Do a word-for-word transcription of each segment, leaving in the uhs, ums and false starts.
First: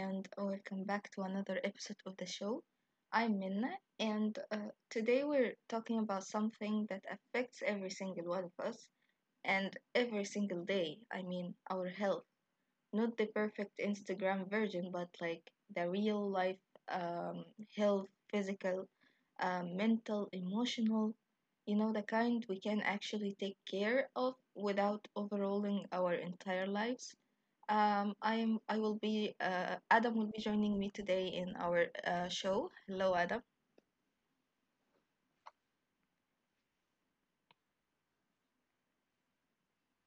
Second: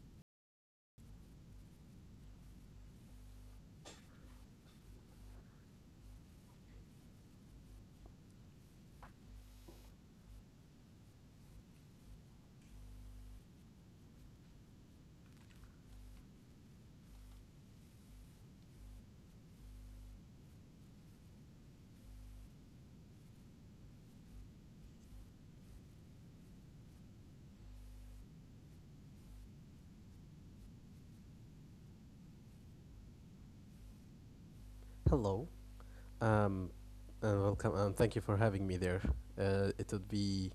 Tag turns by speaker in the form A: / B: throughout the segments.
A: and welcome back to another episode of the show. I'm Minna, and uh, today we're talking about something that affects every single one of us and every single day. I mean, our health. Not the perfect Instagram version, but like the real life um, health, physical, uh, mental, emotional, you know, the kind we can actually take care of without overhauling our entire lives. Um, I am. I will be. Uh, Adam will be joining me today in our uh, show. Hello, Adam.
B: Hello, um, and welcome, and thank you for having me there. Uh, it would be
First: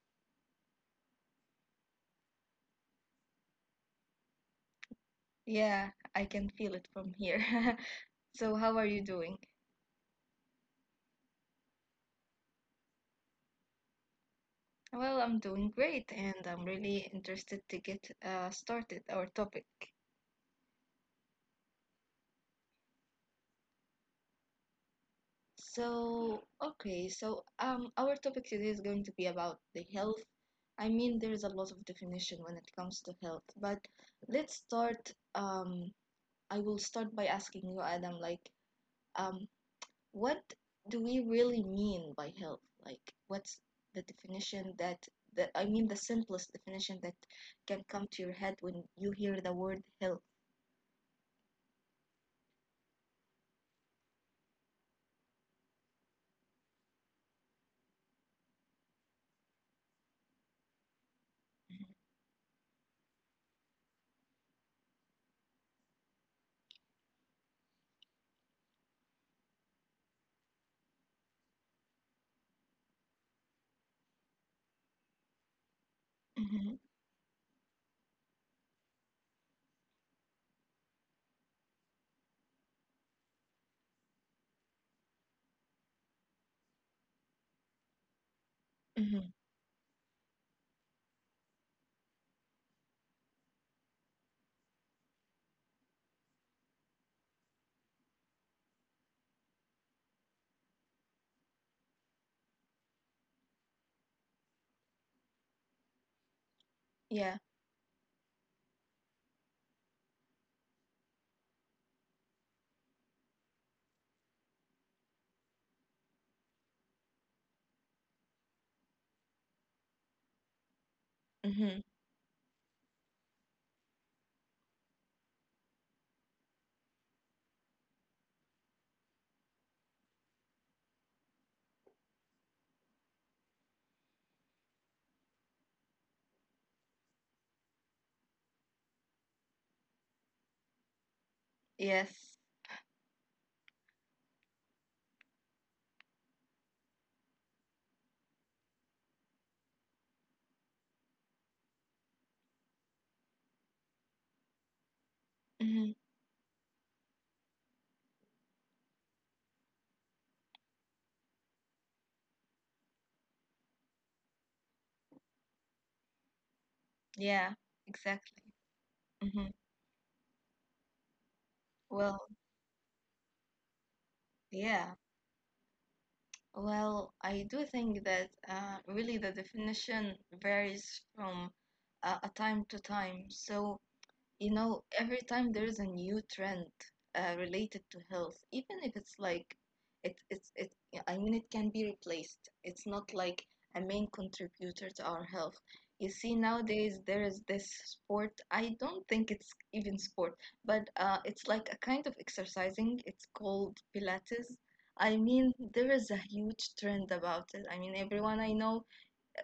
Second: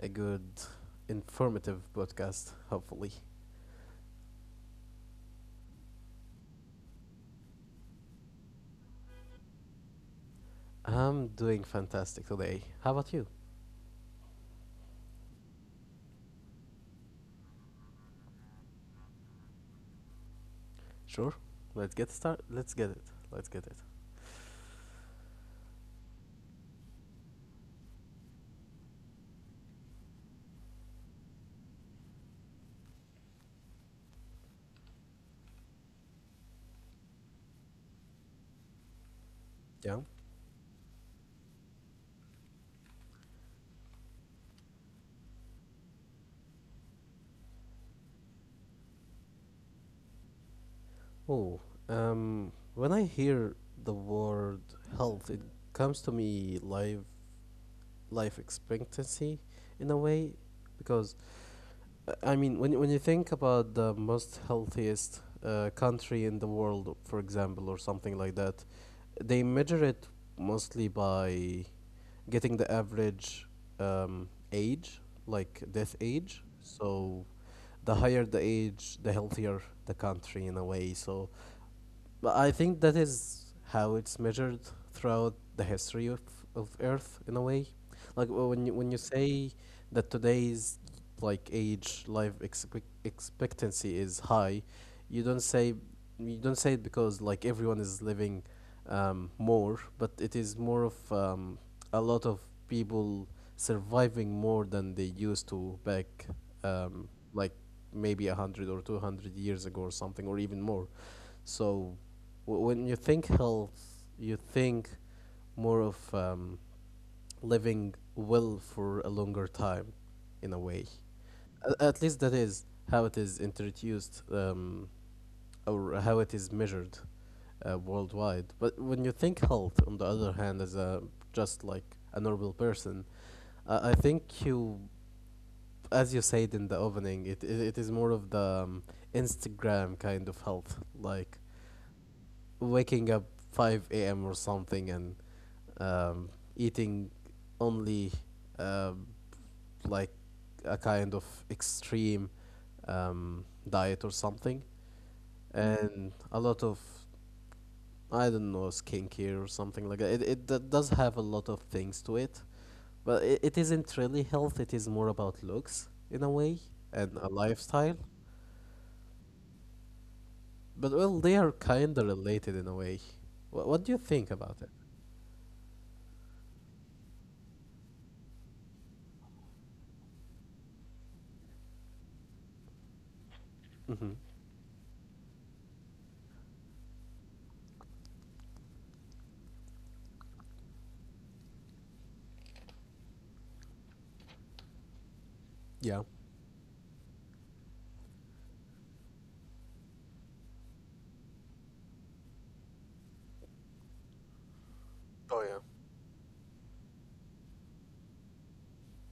B: a good, informative podcast, hopefully.
A: Yeah, I can feel it from here. So, how are you doing?
B: I'm doing fantastic today. How about you?
A: Well, I'm doing great, and I'm really interested to get uh, started our topic.
B: Sure. Let's get start. Let's get it. Let's get it.
A: So, okay, so um, our topic today is going to be about the health. I mean, there's a lot of definition when it comes to health, but let's start. Um, I will start by asking you, Adam, like, um,
B: Yeah.
A: what do we really mean by health? Like, what's the definition that, that I mean, the simplest definition that can come to your head when you hear the word health?
B: Oh, um, when I hear the word health, it comes to me life life expectancy, in a way, because I mean, when when you think about the most healthiest uh, country in the world, for example, or something like that, they measure it mostly by getting the average um, age, like death age.
A: Hmm.
B: So, the higher the age, the healthier the country in a way. So, but I think that is how it's measured throughout the history of, of Earth in a way. Like w- when you, when you
A: Hmm.
B: say that today's like age life expect expectancy is high, you don't say you don't say it because like everyone is living um, more, but it is more of um, a lot of people surviving more than they used to back um,
A: Yeah.
B: like maybe a hundred or two hundred years ago or something or even more. So w- when you think health, you think more of um, living well for a longer time, in a way.
A: Hmm.
B: A- At least that is how it is introduced um, or how it is measured uh, worldwide. But when you think health, on the other hand, as a just like a normal person, I I think you, as you said in the opening, it, it, it is more of the um, Instagram kind of health, like
A: Yes.
B: waking up five a m or something and um, eating only um, like a kind of extreme um, diet or something,
A: Hmm.
B: and a lot of I don't know skincare or something like that. It it d- does have a lot of things to it, but it, it isn't really health. It is more about looks in a way and
A: Yeah.
B: a lifestyle.
A: Exactly. Hmm.
B: But well, they are
A: Well,
B: kind of related in a way. What what do you think about
A: yeah.
B: it?
A: Well, I do think that uh, really the definition varies from uh, a time to time. So,
B: Mm-hmm.
A: you know, every time there's a new trend uh, related to health, even if it's like it, it's it, yeah, I mean, it can be replaced. It's not like a main contributor to our health. You
B: Yeah.
A: see, nowadays there is this sport. I don't think it's even sport, but uh, it's like a kind of exercising. It's called Pilates. I mean,
B: Oh, yeah.
A: there is a huge trend about it. I mean, everyone I know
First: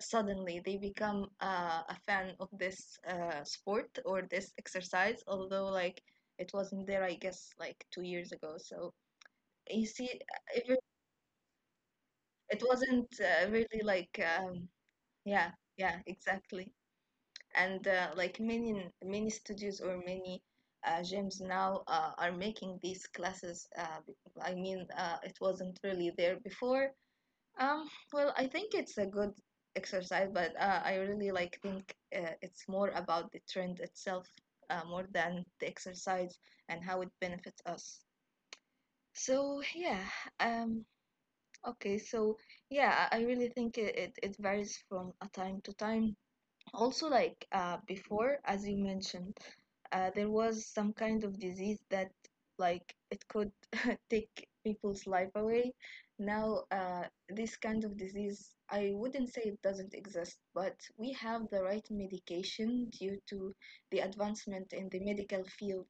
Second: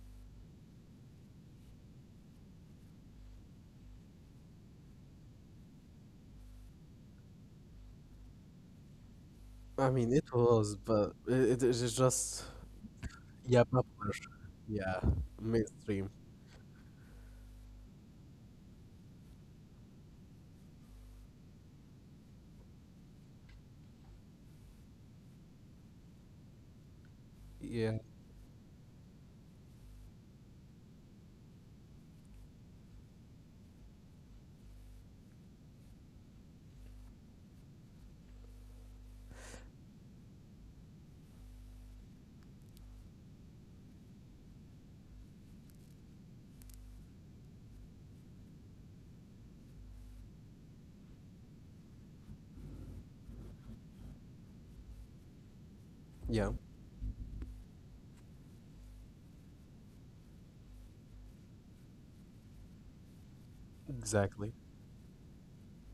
A: suddenly they become uh, a fan of this uh, sport or this exercise, although like it wasn't there, I guess, like two years ago. So you
B: I
A: see,
B: mean, it
A: uh, it re-
B: was, but it, it is just
A: it wasn't uh,
B: yeah,
A: really
B: popular.
A: like um,
B: Yeah,
A: yeah, yeah,
B: mainstream.
A: exactly. And uh, like many many studios or many uh, gyms now uh, are making these classes. Uh, be- I mean, uh, it wasn't really there before. Um,
B: Yeah,
A: well, I think it's a good exercise, but uh, I really like think uh, it's more about the trend itself uh, more than the exercise and how it benefits us. So yeah, um, okay, so yeah, I I really think it, it, it varies from a time to time. Also, like uh, before, as you mentioned, uh, there was some kind of disease that like it could take people's life away.
B: yeah,
A: Now uh, this kind of disease, I wouldn't say it doesn't exist, but we have the right medication due to the
B: exactly.
A: advancement in the medical field,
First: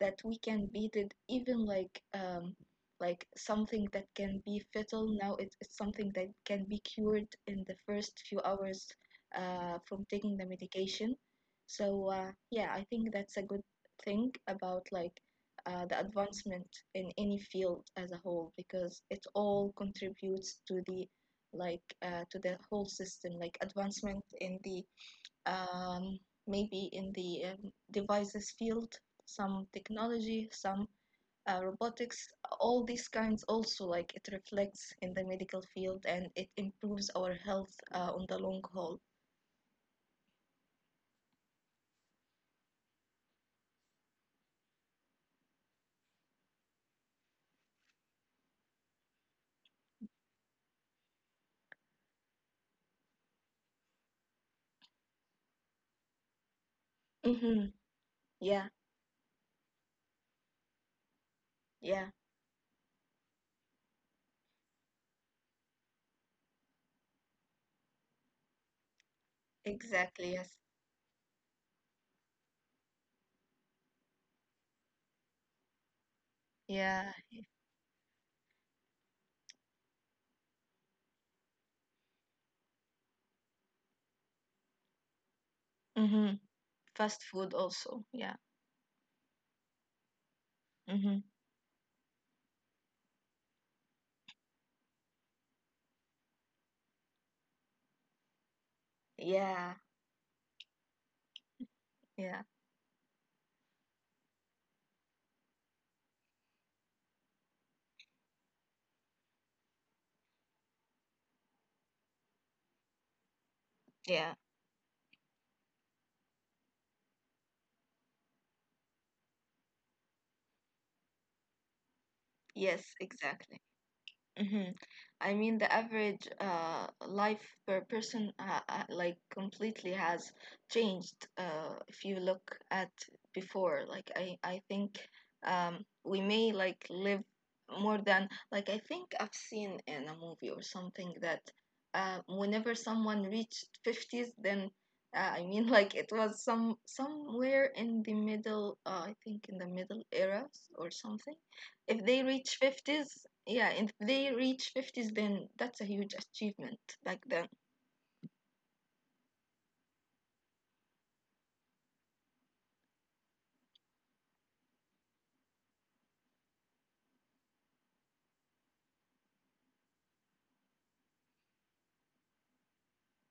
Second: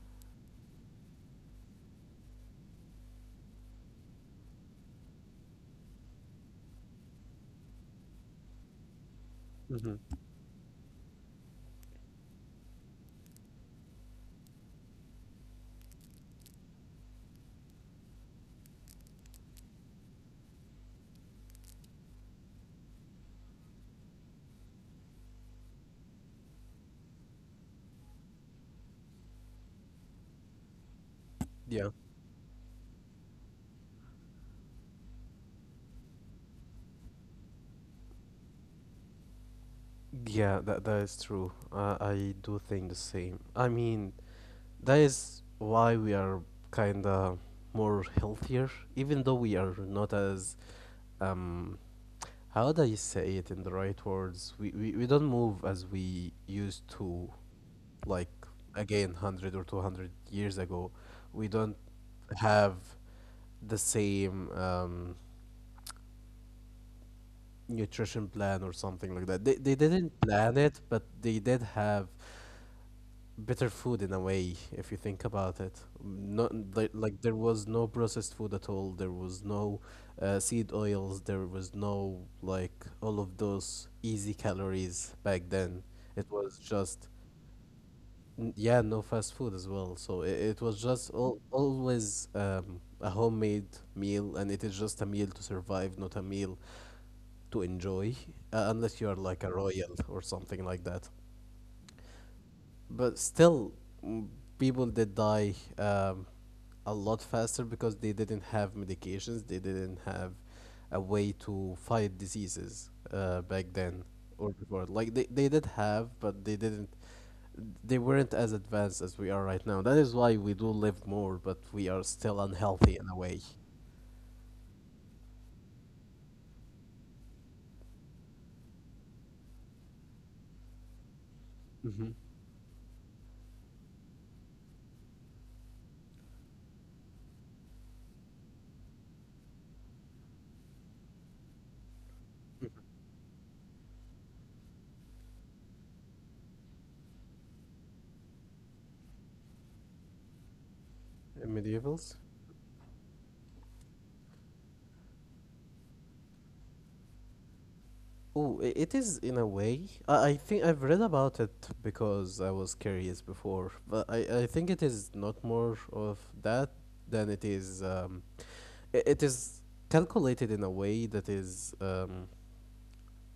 A: that we can beat it. Even like um, like something that can be fatal now, it, it's something that can be cured in the first few hours uh,
B: Hmm.
A: from taking the medication. So uh, yeah, I think that's a good thing about like uh, the advancement in any field as a whole, because it all contributes to the like uh, to the whole system, like advancement in the um, maybe in the um, devices field, some technology, some uh,
B: Yeah.
A: robotics, all these kinds. Also, like it reflects in the medical field and it improves our health uh, on the long haul.
B: Yeah, that that is true. Uh, I do think the same. I mean, that is why we are kinda more healthier, even though we are not as um how do you say it in the right words? We we, we don't move as we used to,
A: Mhm.
B: like
A: Yeah,
B: again, one hundred or two hundred years ago. We don't
A: yeah,
B: have the same um nutrition plan or something like that. They they didn't
A: exactly. Yes.
B: plan it, but they did have better food in a way if you think about it, not like,
A: Yeah.
B: like there was no processed food at all, there was no uh, seed oils, there was no like all of those easy calories back then, it
A: Mm-hmm.
B: was just
A: Fast food also. Yeah.
B: n- yeah, no fast food as well, so it, it was just
A: Mm-hmm.
B: all, always um, a homemade meal, and it is just a meal to survive, not a meal to enjoy, uh, unless you are like a
A: Yeah,
B: royal or something like that,
A: yeah,
B: but still, mm, people did die um, a lot faster because they didn't have medications. They didn't have a way to fight diseases uh, back then
A: yeah.
B: or before. Like they, they did have, but they didn't. They weren't as advanced as we are right now. That is why we do live more, but we are still
A: Yes,
B: unhealthy in a way.
A: exactly. Hmm. I mean, the average uh, life per person uh, uh, like completely has changed uh, if
B: Mm-hmm.
A: you look at before. Like, I, I think um, we may like live more than, like, I think I've seen in a movie or something that uh, whenever someone reached fifties, then uh, I mean like it was some somewhere in the middle, uh, I think in the middle era or something. If
B: Medievals?
A: they reach fifties, yeah, if they reach fifties, then that's a huge achievement, like the
B: Oh, i- it is in a way. I, I think I've read about it because I was curious before, but I, I think it is not more of that than it is. Um, i- it is calculated in a way that is, um,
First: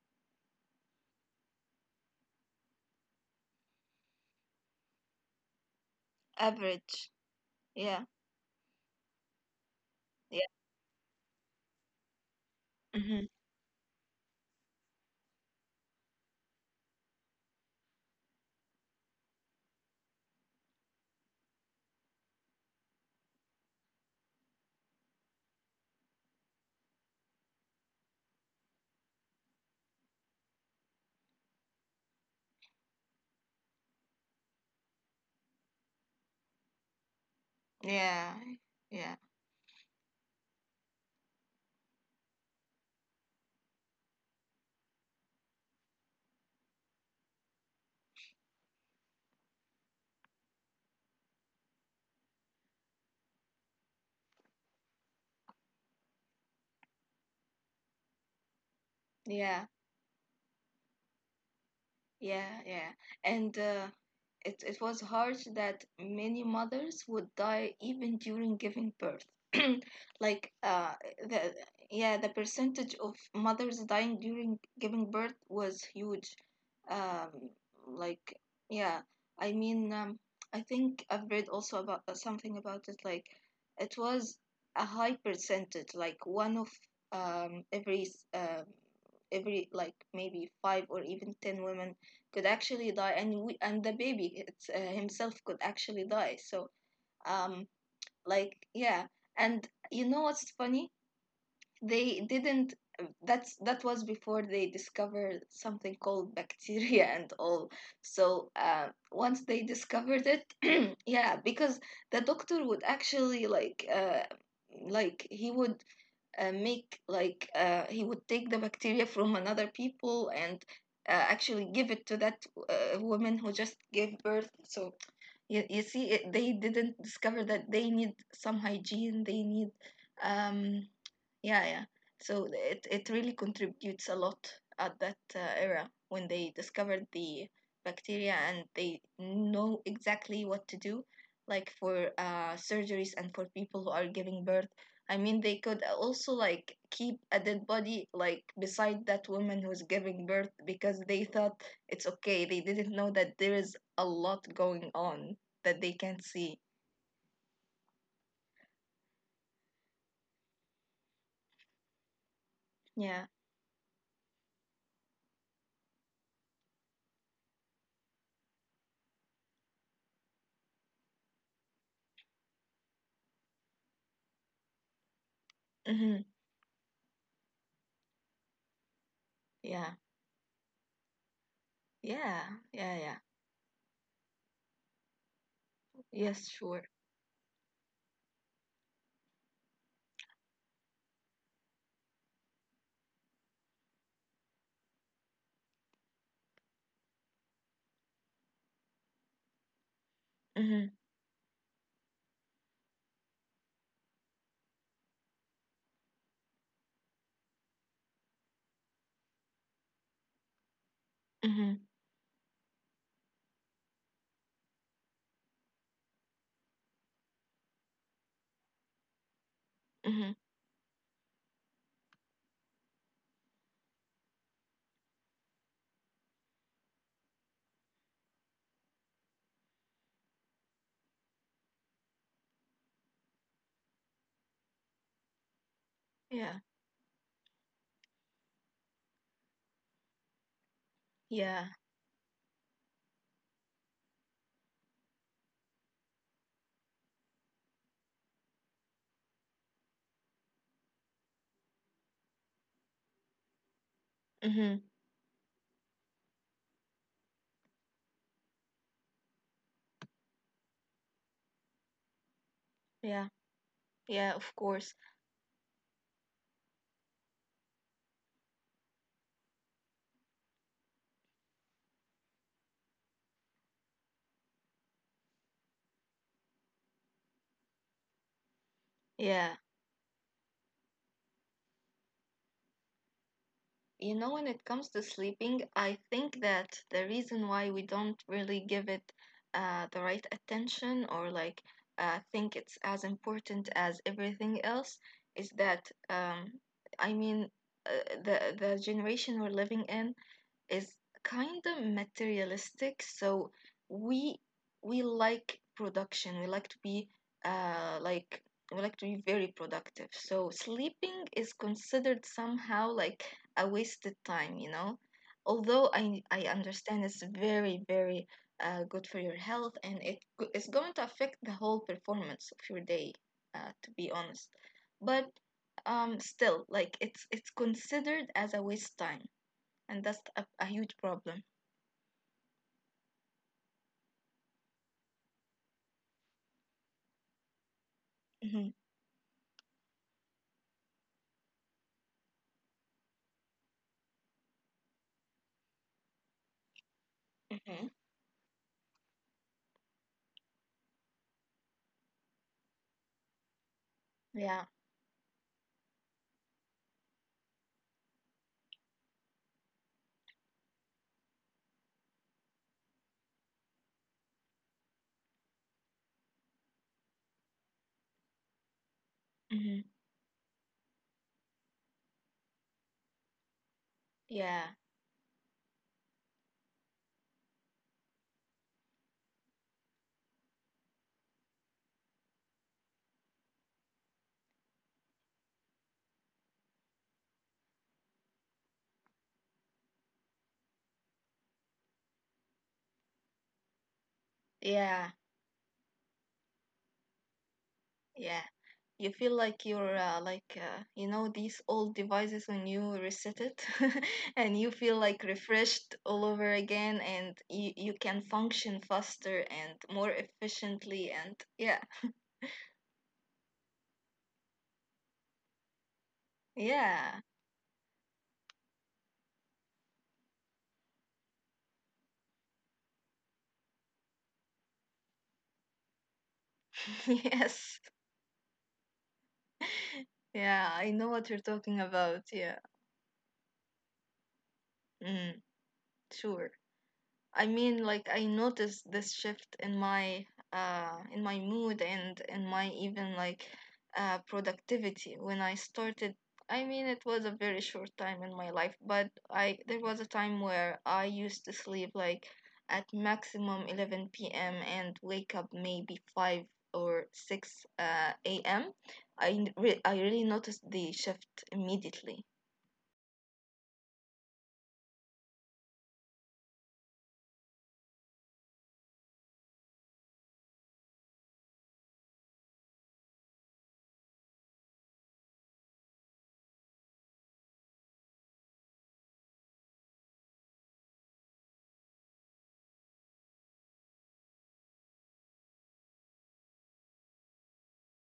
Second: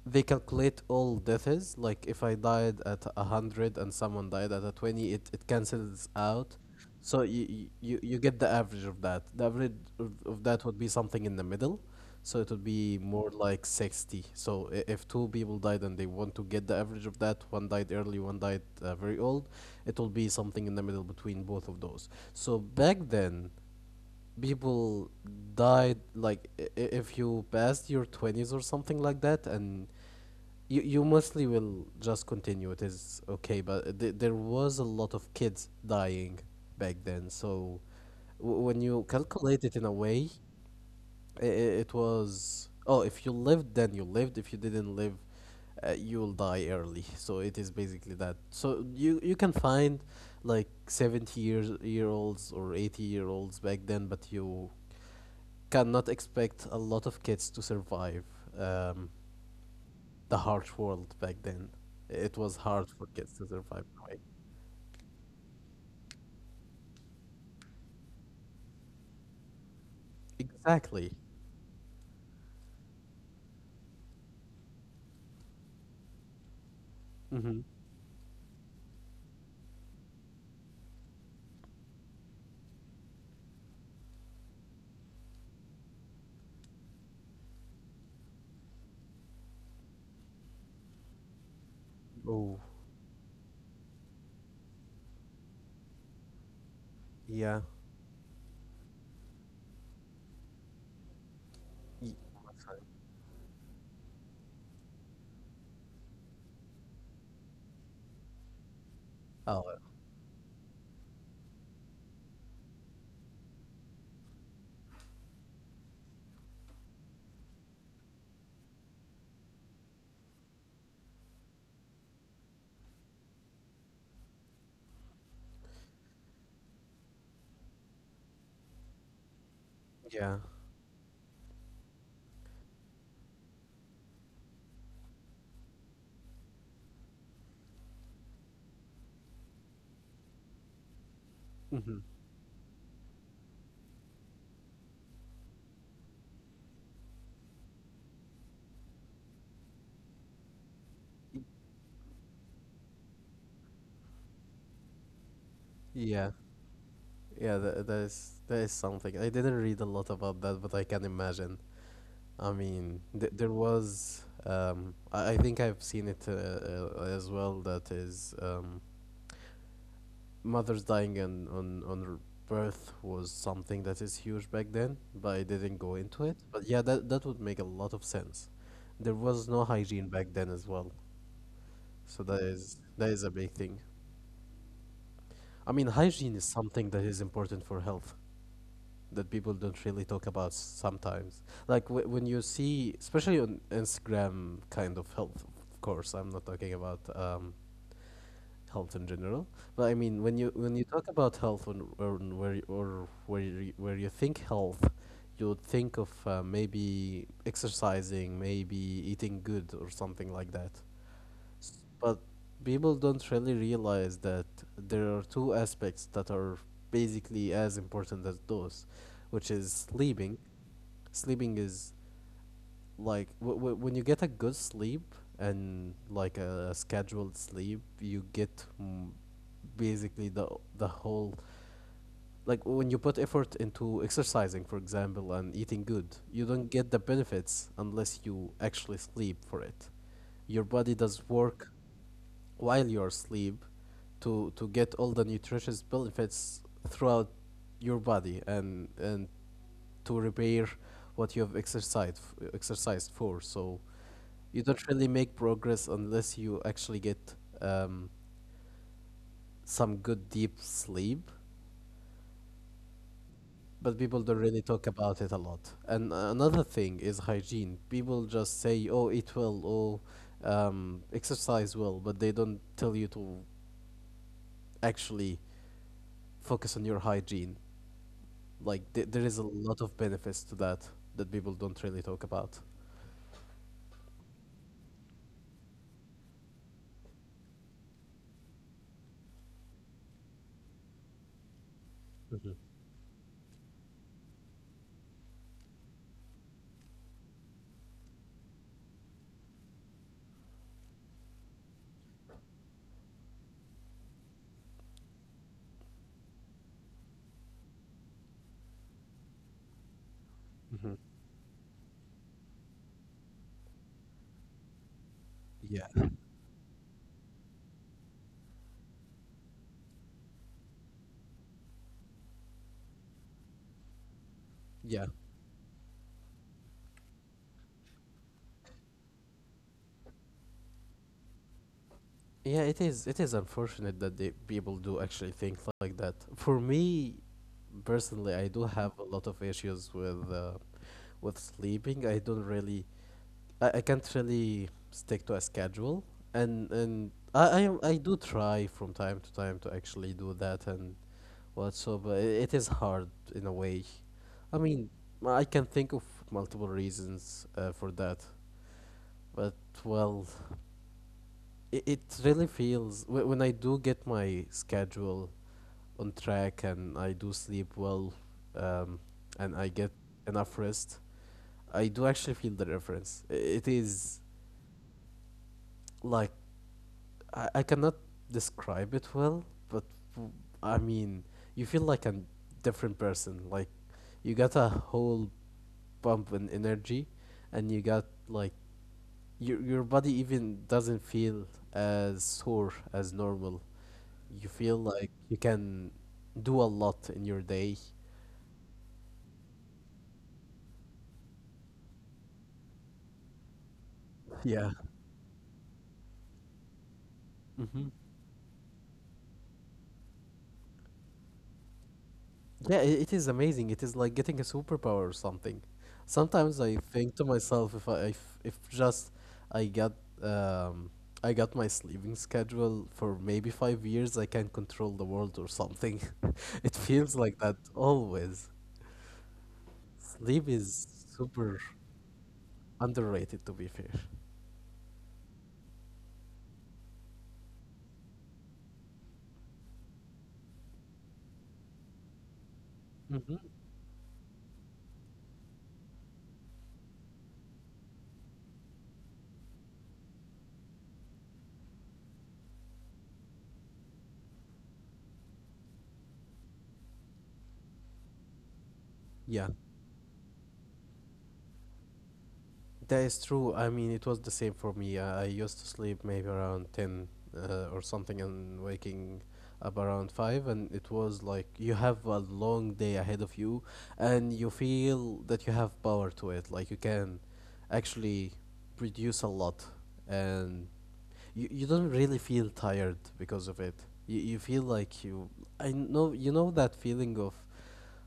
B: they calculate all deaths. Like if I died at a hundred and someone died at a twenty, it, it cancels out.
A: average.
B: So you, you
A: Yeah.
B: you get the average of that. The average of, of
A: Yeah.
B: that would be something in the middle. So it would be more
A: Hmm.
B: like sixty. So i- if two people died and they want to get the average of that, one died early, one died uh, very old, it will be something in the middle between both of those. So back then, people died like i- i- if you passed your twenties or something like that, and you, you mostly will just continue, it is okay, but th- there was a lot of kids dying back then, so
A: Yeah.
B: w- when you
A: Yeah.
B: calculate it in a way, I- i- It was, oh, if you lived, then you lived. If you didn't live, uh, you'll die early. So it is basically that. So you you can find like seventy years year olds or eighty year olds back then, but you cannot expect a lot of kids to survive um,
A: Yeah.
B: the harsh world back then. It was
A: Yeah,
B: hard for
A: yeah.
B: kids to
A: And
B: survive.
A: uh,
B: Right?
A: it, it was harsh that many mothers would die even during giving birth. Like, uh,
B: Exactly.
A: the, yeah, the percentage of mothers dying during giving birth was huge.
B: Mm-hmm.
A: Um, like, yeah, I mean, um, I think I've read also about uh, something about it. Like, it was a high percentage, like one of um, every s- um every, like, maybe five or even ten women
B: Oh,
A: could actually die, and we and the baby it's, uh, himself could actually die. So
B: yeah.
A: um like, yeah. And you know what's funny?
B: Ye-
A: They didn't that's That was before they discovered something called bacteria and all. So uh, once
B: Oh,
A: they discovered it yeah, because the doctor would actually like uh, like he would uh, make like uh, he would take the bacteria from another people and uh, actually give it to that uh, woman who just gave birth. So you, you see, it, they didn't discover that they need some hygiene. They need,
B: yeah.
A: um, yeah, yeah. So it it really contributes a lot at that uh, era when they discovered the bacteria and they know exactly what to do, like
B: Mm-hmm.
A: for uh, surgeries and for people who are giving birth. I mean, they could also like keep a dead body like beside that woman who's giving birth, because they thought it's okay. They didn't know that there is a lot going on that they can
B: Yeah.
A: see.
B: Yeah, that, that is that is something. I didn't read a lot about that, but I can imagine. I mean,
A: Yeah.
B: th there was, um I, I think I've seen it, uh, uh, as well, that is, um mothers dying on on on r- birth was something that is huge back then, but I didn't go
A: Mm-hmm.
B: into it. But yeah, that that would make a lot of sense. There was no
A: Yeah.
B: hygiene back then as well. So
A: Yeah.
B: that is
A: Yeah.
B: that
A: Yeah.
B: is a big thing. I mean, hygiene
A: Yes.
B: is
A: Sure.
B: something that is important for health, that people don't really talk about sometimes. Like w- when you see, especially on Instagram, kind of health. Of course, I'm not talking about um, health in general, but I mean when you when
A: Mm-hmm.
B: you talk about health on, on where you, or where you, where you think health, you would think of uh, maybe exercising, maybe eating good or something like that.
A: Mm-hmm.
B: S- But people don't really realize that there are two aspects that are basically as important as those, which is
A: Mm-hmm.
B: sleeping. Sleeping is like w- w- when you get a good sleep and like a scheduled sleep, you get mm, basically the the whole, like when you put effort into exercising, for example, and eating good, you
A: Yeah.
B: don't get the benefits unless you actually sleep for it. Your body does
A: Yeah.
B: work while you're asleep to to get all the nutritious benefits throughout your body and and to repair what you have exercised exercised for. So
A: Mm-hmm.
B: you don't really make progress unless you actually get um, some good deep sleep.
A: Yeah.
B: But
A: Yeah.
B: people don't
A: Of
B: really
A: course.
B: talk about it a lot. And another thing is hygiene. People just say, "Oh, eat well," "Oh, um, exercise well," but they don't tell you to actually focus on your hygiene. Like th- there is
A: Yeah.
B: a lot of benefits to that, that people don't really talk about.
A: You know, when it comes to sleeping, I think that the reason why we don't really give it uh, the right attention, or like uh, think it's as important as everything else, is that um, I mean, uh, the the generation we're living in is kind of materialistic. So we we like production. We like to be uh, like we like to be very productive. So
B: Hmm.
A: sleeping is considered somehow like a wasted time, you know. Although
B: Yeah,
A: I I understand it's very very uh, good for your health, and it go- it's going to affect the whole performance of your day, uh, to be honest.
B: yeah.
A: But um, still, like it's it's considered as a waste time, and that's a, a huge problem.
B: Yeah, it is. It is unfortunate that the people do actually think like that. For me, personally, I
A: Hmm.
B: do have a lot of issues with uh, with sleeping. I don't really, I, I can't really stick to a schedule, and and I,
A: Hmm.
B: I I do try from time to time to actually do that and whatsoever. It, it is hard in a way.
A: Yeah.
B: I mean, I can think of multiple reasons uh, for that, but well, it, it really feels wh- when I do get my schedule on track and I do sleep well, um, and I
A: Hmm.
B: get enough rest, I do actually feel the difference. I- It is
A: Yeah.
B: like I, I cannot describe it well, but w- I mean, you feel like a different person. Like you got a whole bump in energy, and you got like your your body even doesn't feel as sore as normal, you feel
A: Yeah.
B: like you can do a lot in your day.
A: Yeah. You feel like you're uh, like uh, you know these old devices when you reset it, and you
B: Yeah.
A: feel like refreshed all over again, and you, you can function faster and more efficiently. And yeah,
B: Yeah, I it is amazing. It is like getting a superpower or something. Sometimes I
A: yeah,
B: think to myself if I if, if just I got um I got my sleeping schedule for maybe five years, I can control the world or something. It feels like that
A: yes,
B: always. Sleep
A: yeah, I
B: is
A: know what you're
B: super
A: talking about. Yeah.
B: underrated, to be fair.
A: Mm, sure. I mean, like, I noticed this shift in my uh in my mood, and in my even like
B: Mhm.
A: uh productivity when I started. I mean, it was a very short time in my life, but I there was a time where I used to sleep like at maximum eleven p m and wake up maybe five or six uh, a m. I n-
B: Yeah.
A: re- I really noticed the shift immediately.
B: That is true. I mean, it was the same for me. Uh, I used to sleep maybe around ten uh, or something and waking up around five, and it was like you have a long day ahead of you and you feel that you have power to it. Like you can actually produce a lot, and you, you don't really feel tired because of it. You, you feel like you. I know, you know that feeling of,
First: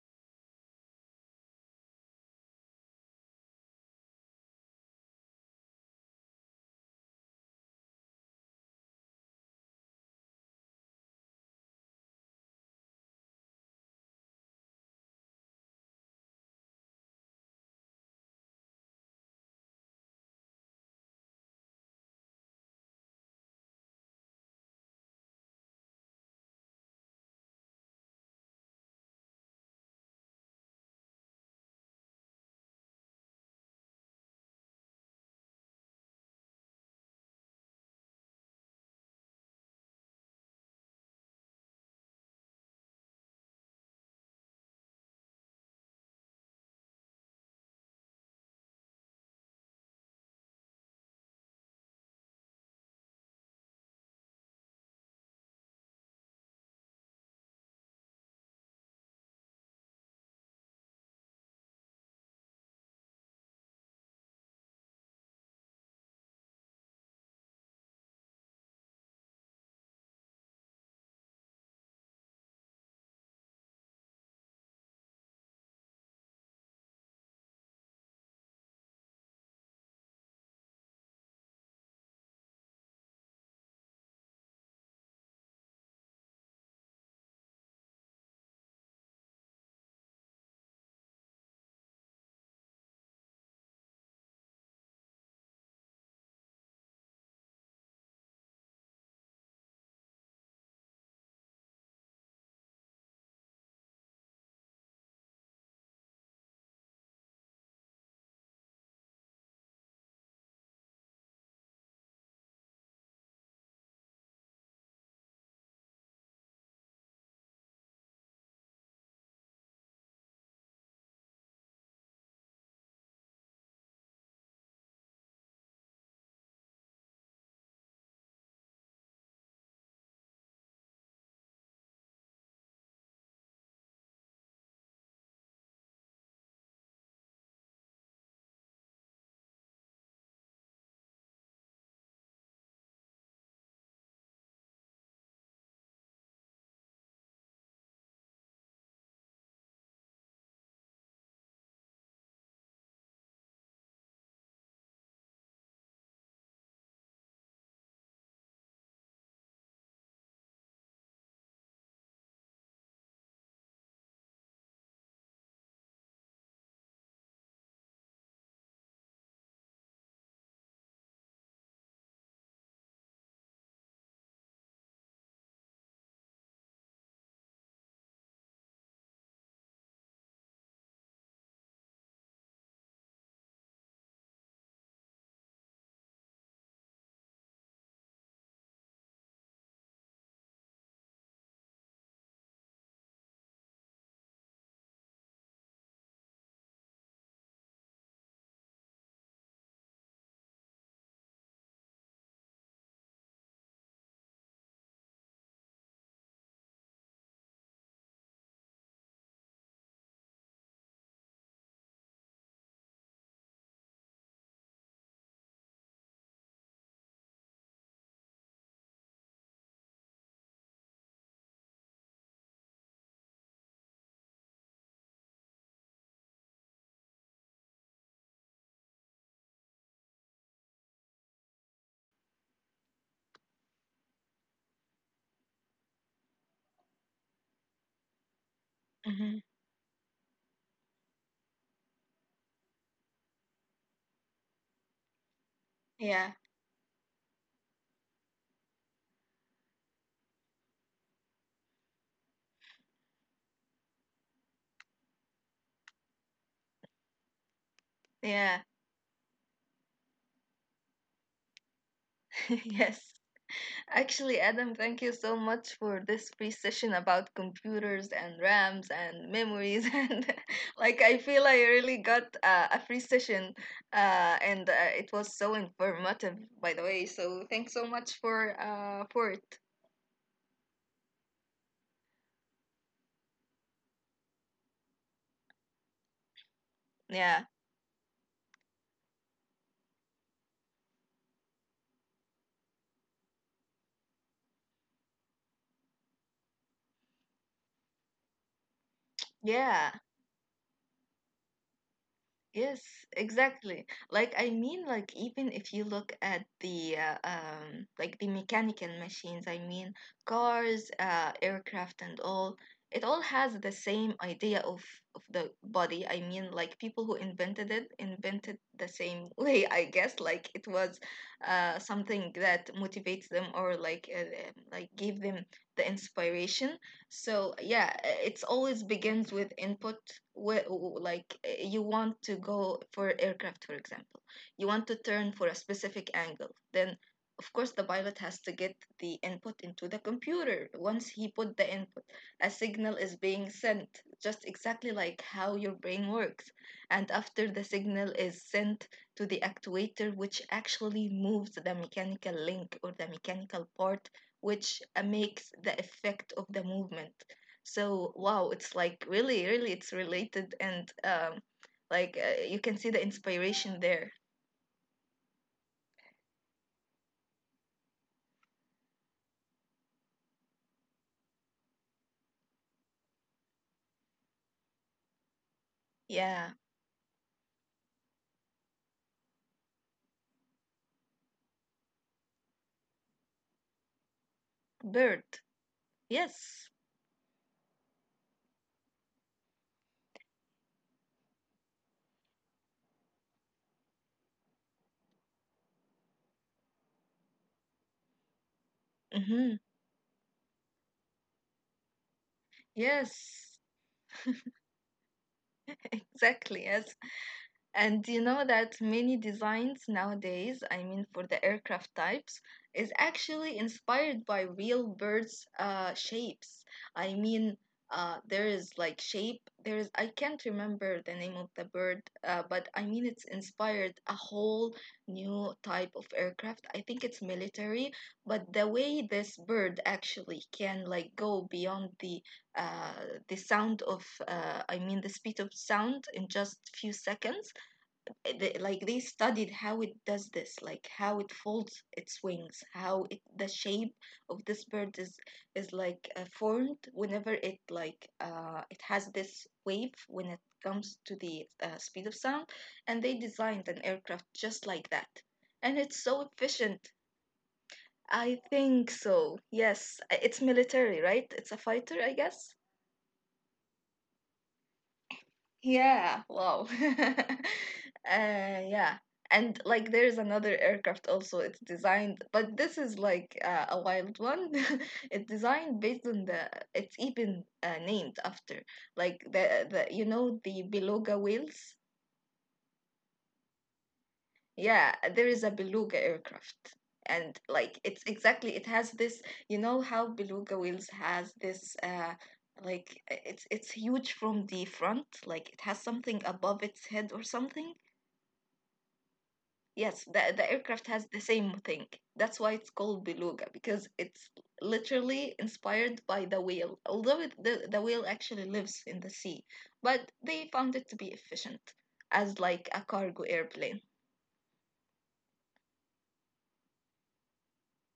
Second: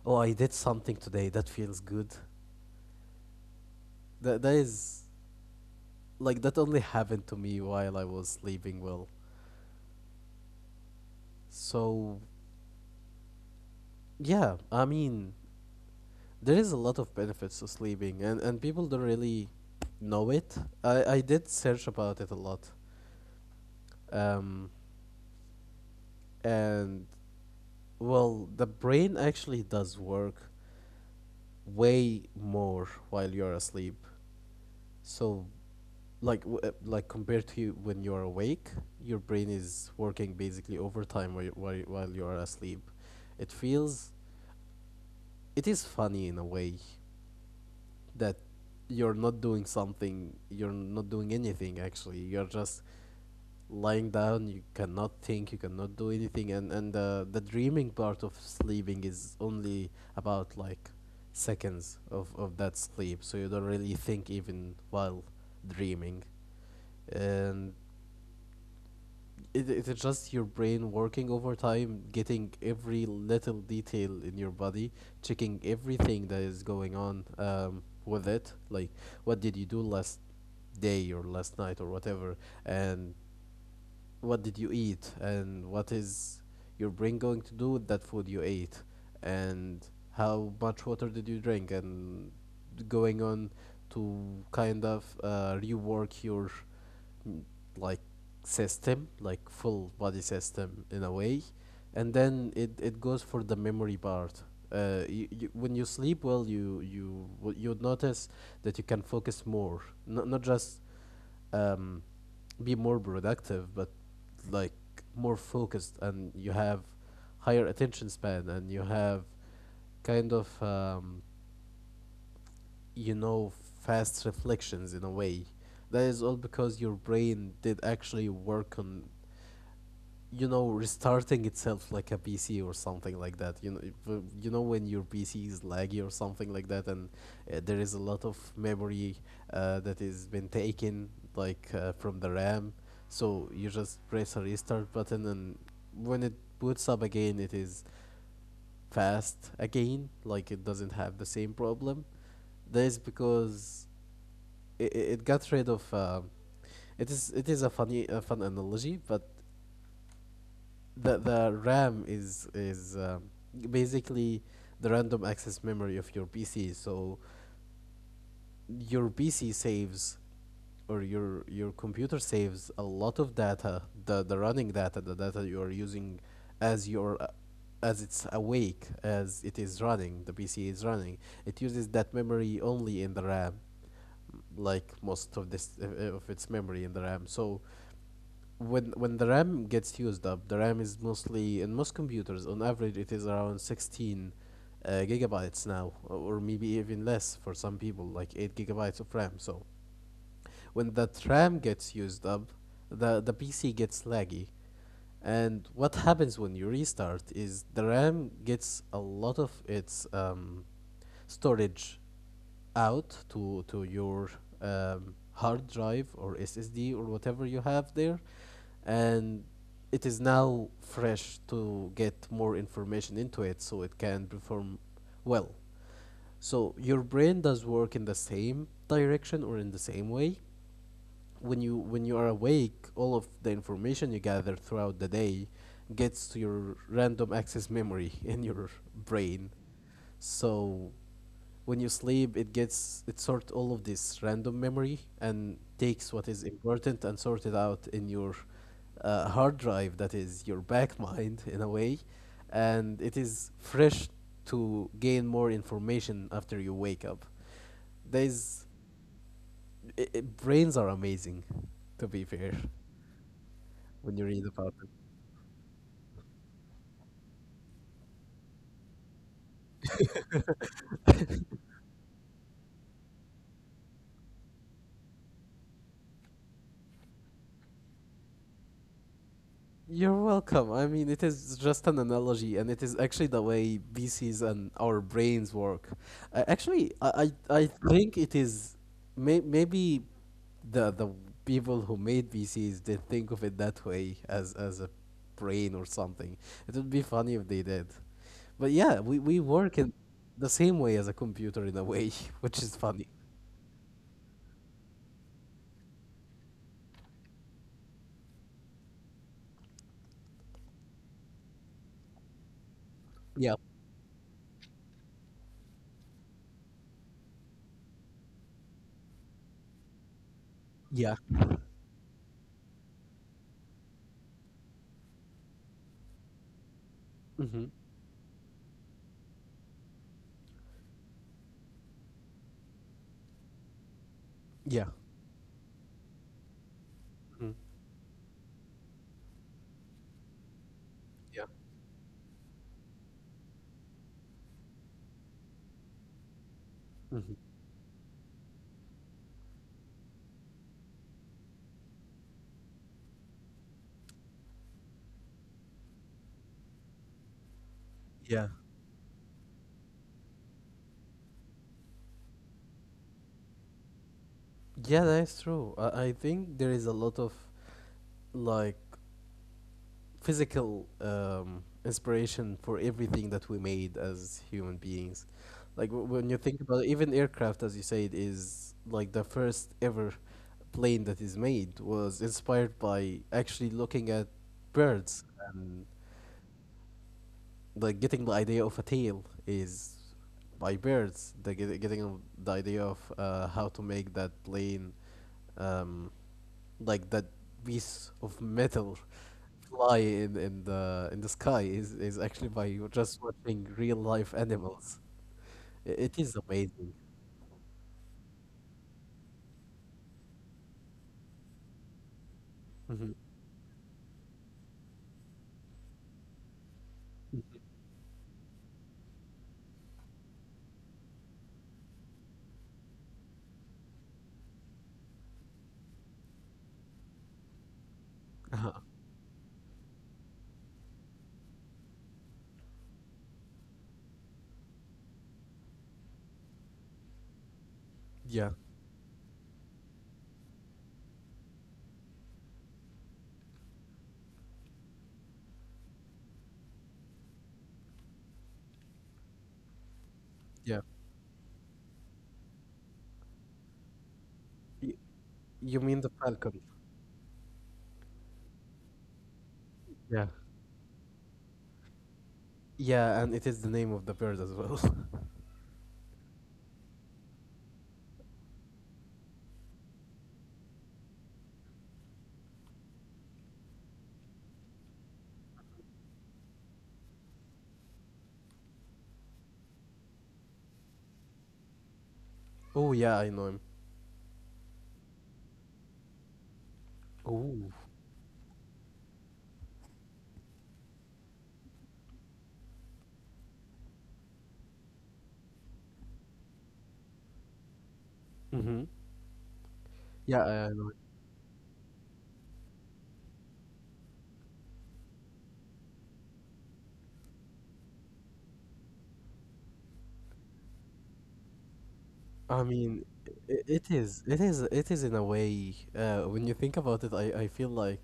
B: oh, I did something today that feels good. That, that is like that only happened to me while I was sleeping well. So yeah, I mean there is a lot of benefits to sleeping, and, and people don't really know it. I, I did search about it a lot. Um and well the brain actually does work way more while you're asleep. So like w- uh, like compared to you when you're awake, your brain is working basically overtime while, while, while you're asleep. It feels it is funny in a way that you're not doing something you're not doing anything actually. You're just lying down, you cannot think, you cannot do anything. And and uh, The dreaming part of sleeping is only about like seconds of of that sleep, so you don't really think even while dreaming. And it, it's just your brain working overtime, getting every little detail in your body, checking everything that is going on, um, with it. Like, what did you do last day or last night or whatever? And what did you eat, and what is your brain going to do with that food you ate, and how much water did you drink, and going on to kind of uh, rework your mm, like system, like full body system in a way. And then it, it goes for the memory part. Uh, you, you, when you sleep well, you you would- you notice that you can focus more. N- not just um, be more productive, but like more focused, and you have higher attention span, and you have kind of um, you know fast reflections in a way. That is all because your brain did actually work on you know restarting itself like a pc or something like that. You know, if, uh, you know when your pc is laggy or something like that, and uh, there is a lot of memory uh, that is been taken, like uh, from the ram. So you just press a restart button, and when it boots up again, it is fast again. Like it doesn't have the same problem. That is because it, it got rid of uh, it is it is a funny a fun analogy, but the the RAM is is um, basically the random access memory of your P C. So your P C saves, or your your computer saves a lot of data, the the running data, the data you are using as your uh, as it's awake, as it is running, the pc is running, it uses that memory only in the ram. Like most of this uh, of its memory in the ram. So when when the RAM gets used up, the RAM is mostly, in most computers on average, it is around sixteen uh, gigabytes now, or or maybe even less for some people, like eight gigabytes of RAM. So when the RAM gets used up, the, the P C gets laggy. And what happens when you restart is the RAM gets a lot of its um, storage out to to your um, hard drive or S S D or whatever you have there, and it is now fresh to get more information into it, so it can perform well. So your brain does work in the same direction, or in the same way, when you when you are awake, all of the information you gather throughout the day gets to your random access memory in your
A: Hmm.
B: brain. So when you sleep, it gets it sorts all of this random memory and takes what
A: Yeah.
B: is important and sort it out in your uh, hard drive that is your back mind in a way, and it is fresh to gain more information after you wake up. There's
A: Yeah.
B: I I Brains are amazing, to be fair,
A: Yes.
B: when you read
A: Actually,
B: about
A: Adam,
B: them.
A: thank you so much for this free session about computers and RAMs and memories. And like, I feel I really got uh, a free session, uh, and uh, it was so informative, by the way. So, thanks so much for uh, for it.
B: You're welcome. I mean, it is just an analogy, and it is actually the way V Cs and our brains work. Uh, actually, I,
A: Yeah,
B: I I think it is may, maybe the the people who made V Cs did think of it that way, as as a brain or something. It would be funny if they did. But yeah, we, we work in
A: yeah.
B: the same way as a computer in a way, which is
A: Yes,
B: funny.
A: exactly. Like, I mean, like, even if you look at the uh, um like the mechanical machines, I mean, cars, uh, aircraft, and all, it all
B: Yeah.
A: has the same idea of of the body. I mean, like people who invented it invented the same way, I guess. Like it was
B: Yeah.
A: uh something that motivates them, or like uh, uh, like gave them the inspiration. So
B: Hmm.
A: yeah, i- it's always begins with input. Wh- Like uh, you want to go for aircraft, for example, you
B: Yeah.
A: want to turn for a specific angle. Then,
B: Mhm.
A: of course, the pilot has to get the input into the computer. Once he
B: Yeah.
A: put the input, a signal is being sent, just exactly like how your brain works. And
B: Mhm.
A: after the signal is sent to the actuator, which actually moves the mechanical link or the mechanical part, which uh, makes the effect of the movement. So wow, it's like really, really, it's related, and um, like uh, you can see the inspiration there.
B: Yeah, that is true. I, I think there is a lot of like physical um, inspiration for everything that we made as human beings. Like w- when you
A: Yeah,
B: think about it, even aircraft, as you said, is like the first ever plane that is made was inspired by actually looking at birds,
A: bird.
B: and
A: Yes.
B: like getting the idea of a tail is by birds. The get, getting the idea of uh, how to make that plane, um, like that piece of metal,
A: Mm-hmm.
B: fly in in the in the sky, is is actually by you just
A: Yes.
B: watching real life animals. I- It is
A: Exactly.
B: amazing.
A: Yes. And you know that many designs nowadays, I mean for the aircraft types, is
B: Hmm.
A: actually inspired by real birds' uh, shapes. I mean, uh, there is like shape. There is I can't remember the name of the bird, uh, but I mean it's inspired a whole new type of aircraft. I think it's military, but the
B: Uh-huh.
A: way this bird actually can like go beyond the uh, the sound of uh, I mean the speed of sound in just few seconds
B: Yeah,
A: th- like they studied how it does this, like how it folds its wings, how it the shape of this bird is is like uh, formed whenever it like uh, it has this wave when it
B: yeah.
A: comes to the uh, speed of sound, and they designed an aircraft just like
B: Y-
A: that, and
B: you mean
A: it's
B: the
A: so
B: falcon?
A: efficient. I think so, yes.
B: Yeah.
A: It's military, right? It's a fighter, I guess.
B: Yeah, and it is the name of the bird as well.
A: Yeah, wow. Uh, yeah. And like there's another aircraft also it's designed, but this is like uh, a wild one. It's designed based on the it's even uh, named after like the the you know the beluga whales?
B: Oh yeah, I know him.
A: Yeah, there is a beluga aircraft. And
B: Oh.
A: like it's exactly it has this, you know how beluga whales has this uh like uh, it's it's huge from the front, like it has something above its head or something.
B: Mm-hmm.
A: Yes, the,
B: Yeah, I
A: the
B: I know.
A: aircraft has the same thing. That's why it's called beluga because it's literally inspired by the whale. Although it, the, the whale actually lives in the sea, but they found it to be efficient as
B: I
A: like a
B: mean,
A: cargo
B: i-
A: airplane.
B: it is, it is, it is in a way. Uh, when you think about it, I, I feel like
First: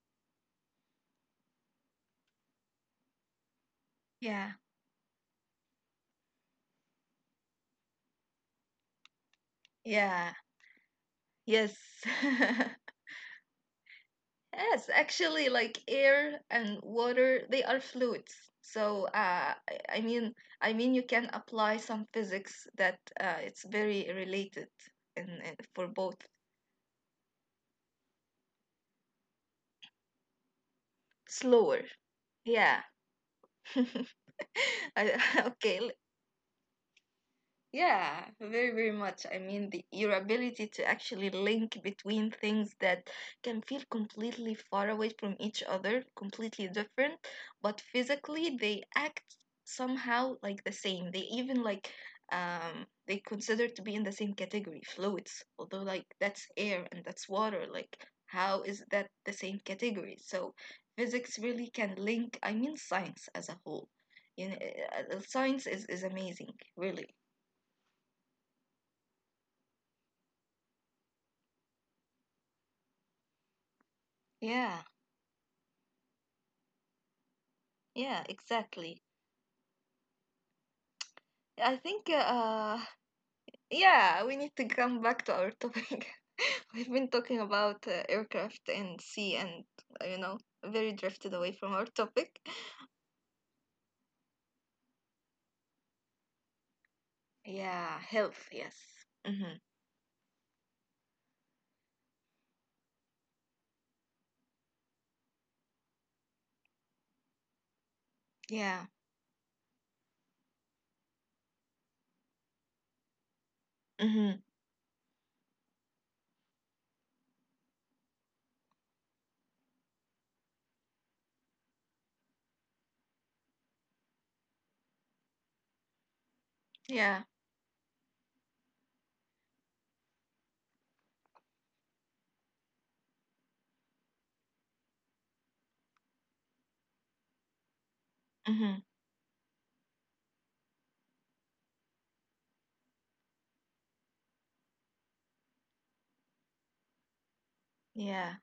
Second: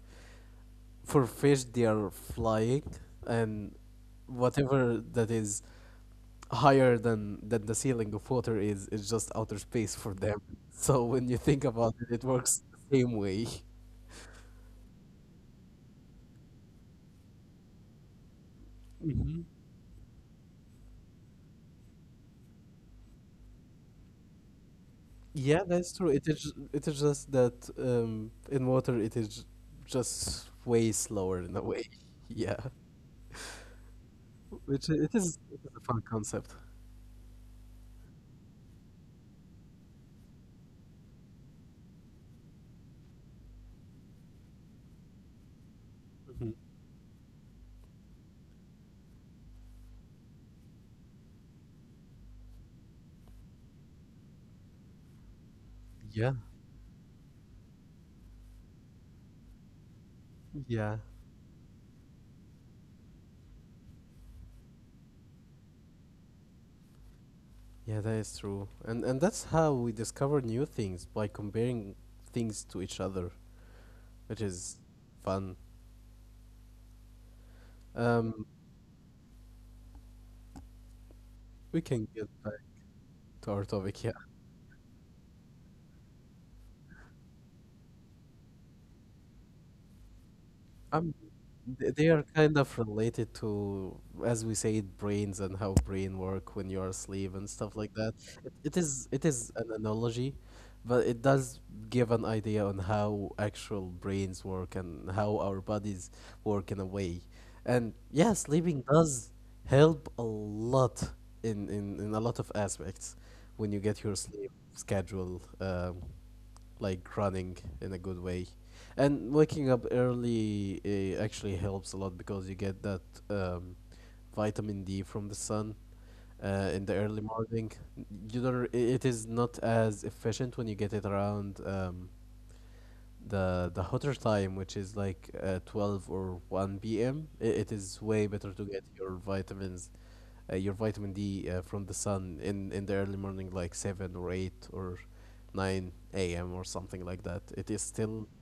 B: for fish they are flying, and
A: Yeah.
B: whatever that is higher than than the ceiling of water is is just outer space for
A: Yeah,
B: them. So when you think
A: yes.
B: about it, it works the same way.
A: Yes, actually, like air and water, they are fluids. So, uh, I I mean, I mean, you can apply some physics that uh, it's very related in, in
B: Yeah,
A: for
B: that's true. It
A: both.
B: is it is just that um, in water it is just way slower in a
A: Slower.
B: way. Yeah,
A: Yeah.
B: which i- it
A: I-
B: is, it is
A: Okay,
B: a
A: l-
B: fun concept.
A: yeah, very, very much. I mean, the, your ability to actually link between things that can feel completely far away from each other, completely different, but physically they act somehow like the same. They even like um they consider to be in the same category, fluids, although like
B: Yeah,
A: that's air and that's water. Like, how is that the same category? So
B: yeah,
A: physics really can link, I mean, science as a whole. You know, uh, uh, science is, is amazing, really.
B: yeah. That is true, and and that's how we discover new things by comparing things to each other, which is
A: Yeah,
B: fun.
A: yeah,
B: Um,
A: exactly.
B: we
A: I
B: can
A: think,
B: get back
A: uh,
B: to our topic. Yeah.
A: yeah, we need to come back to our topic. We've been talking about uh, aircraft and sea, and, uh, you know, very
B: Um,
A: drifted away from our
B: th- they are
A: topic.
B: kind of related to, as we say, brains and how brain work when you are asleep and stuff like
A: Yeah,
B: that. It,
A: health,
B: it
A: yes.
B: is it is
A: Mm-hmm.
B: an analogy, but it does give an idea on how actual brains work and how our bodies work in a way. And yeah, sleeping
A: Yeah.
B: does help a lot in in, in a lot of aspects when you get your
A: Mm-hmm.
B: sleep schedule. Um, like running in a good way and waking up early uh, actually helps a lot, because you get that um, vitamin d from the sun uh, in the early
A: Yeah.
B: morning. You don't r- I- It is not as efficient when you get it around um, the the hotter time, which is like uh, twelve or one p m It is way better to
A: Mm-hmm.
B: get your vitamins, uh, your vitamin D uh, from the sun in in the early morning, like seven or eight or nine a m or something like that. It is still
A: Yeah.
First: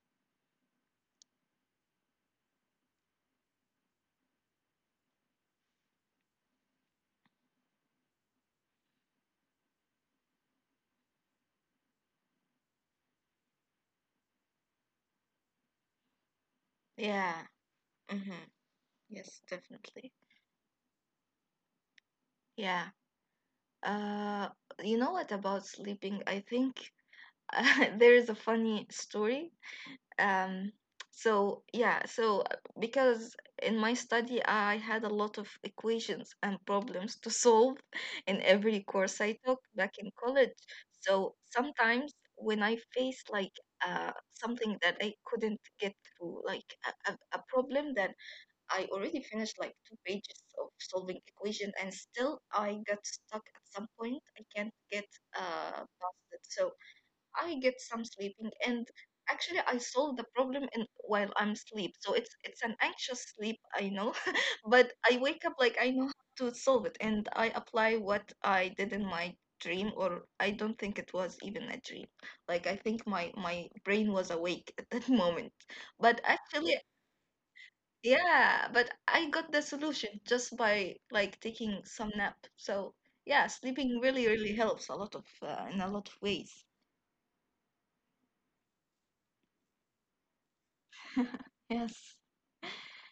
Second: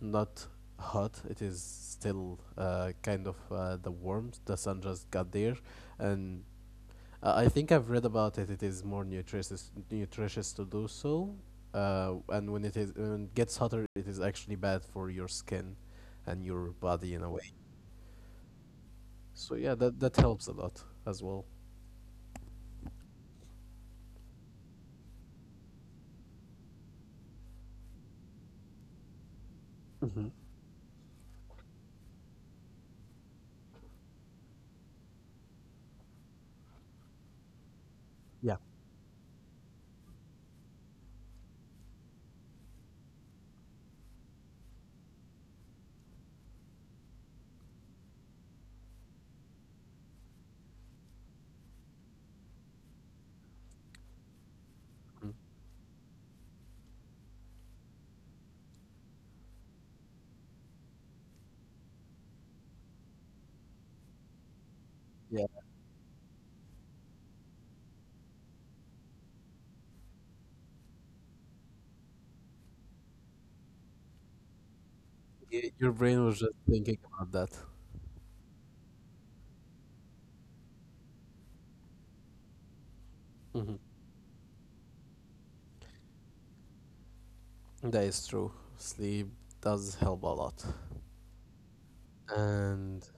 B: not hot. It is still uh, kind of uh, the warmth. The sun just got there, and uh, I think I've read about it. It is more nutritious nutritious to do so. Uh, and when it is when it gets hotter, it is actually bad for your skin and your body in a
A: Yeah.
B: way.
A: Mm-hmm. Yes,
B: So yeah, that that
A: definitely.
B: helps a lot as well.
A: Yeah. Uh, you know what about sleeping? I think there is a funny story.
B: Hmm.
A: Um, so yeah, so uh, because in my study I had a lot of equations and problems to solve in
B: Yeah.
A: every course I took back in college. So sometimes when I face like uh, something that I couldn't get through, like a, a, a problem that I already finished like two pages of solving equation, and still I got stuck at some point. I can't get
B: Mm.
A: uh, past it. So I get some sleeping, and actually I solve the problem in while I'm asleep. So it's it's an anxious sleep, I know, but I
B: Yeah.
A: wake up like I know how to solve it, and I apply what I did in my dream, or I don't think it was even a dream. Like I think my my brain was awake at that moment.
B: Y- Your brain
A: But
B: was just
A: actually
B: thinking about that.
A: yeah, but I got the solution just by like taking some nap. So yeah,
B: Mhm.
A: sleeping really really helps a lot of uh, in a lot of ways.
B: That is true. Sleep does help a lot.
A: Yes.
B: And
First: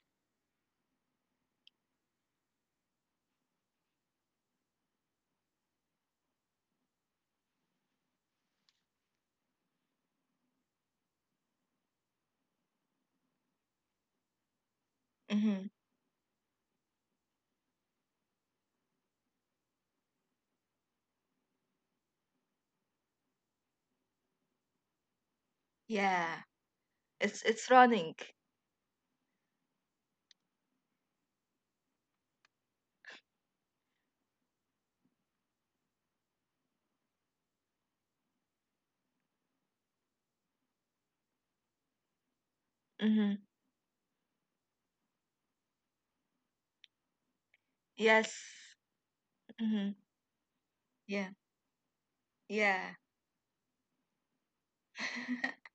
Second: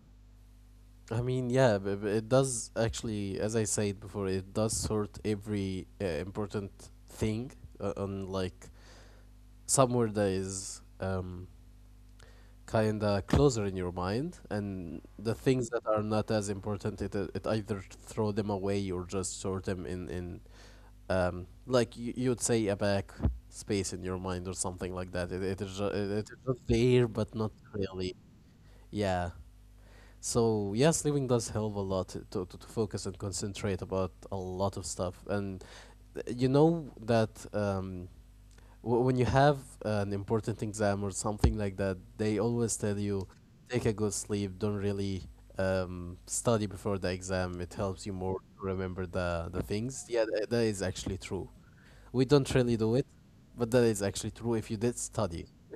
B: I mean, yeah, b- b- it does actually, as I said before, it does sort every uh, important thing uh, on like somewhere that is um, kind of closer in your mind, and the
A: Mm-hmm.
B: things that are not as important, it uh, it either throw them away or just sort them in in um, like you, you'd say a back space in your mind or something like that. It it is ju- it, it is
A: Yeah,
B: just there, but
A: it's
B: not
A: it's running.
B: really. Yeah. So yeah, sleeping does help a lot to, to, to focus and concentrate about a lot of stuff. And uh, you know that um, w- when you have an important exam or something like that, they always tell you
A: Mm-hmm.
B: take a good sleep. Don't really um, study before the exam. It helps you
A: Yes.
B: more to remember the the
A: Mm-hmm.
B: things. Yeah, tha- that is actually
A: Yeah.
B: true. We don't really
A: Yeah.
B: do it, but that is actually true. If you did study,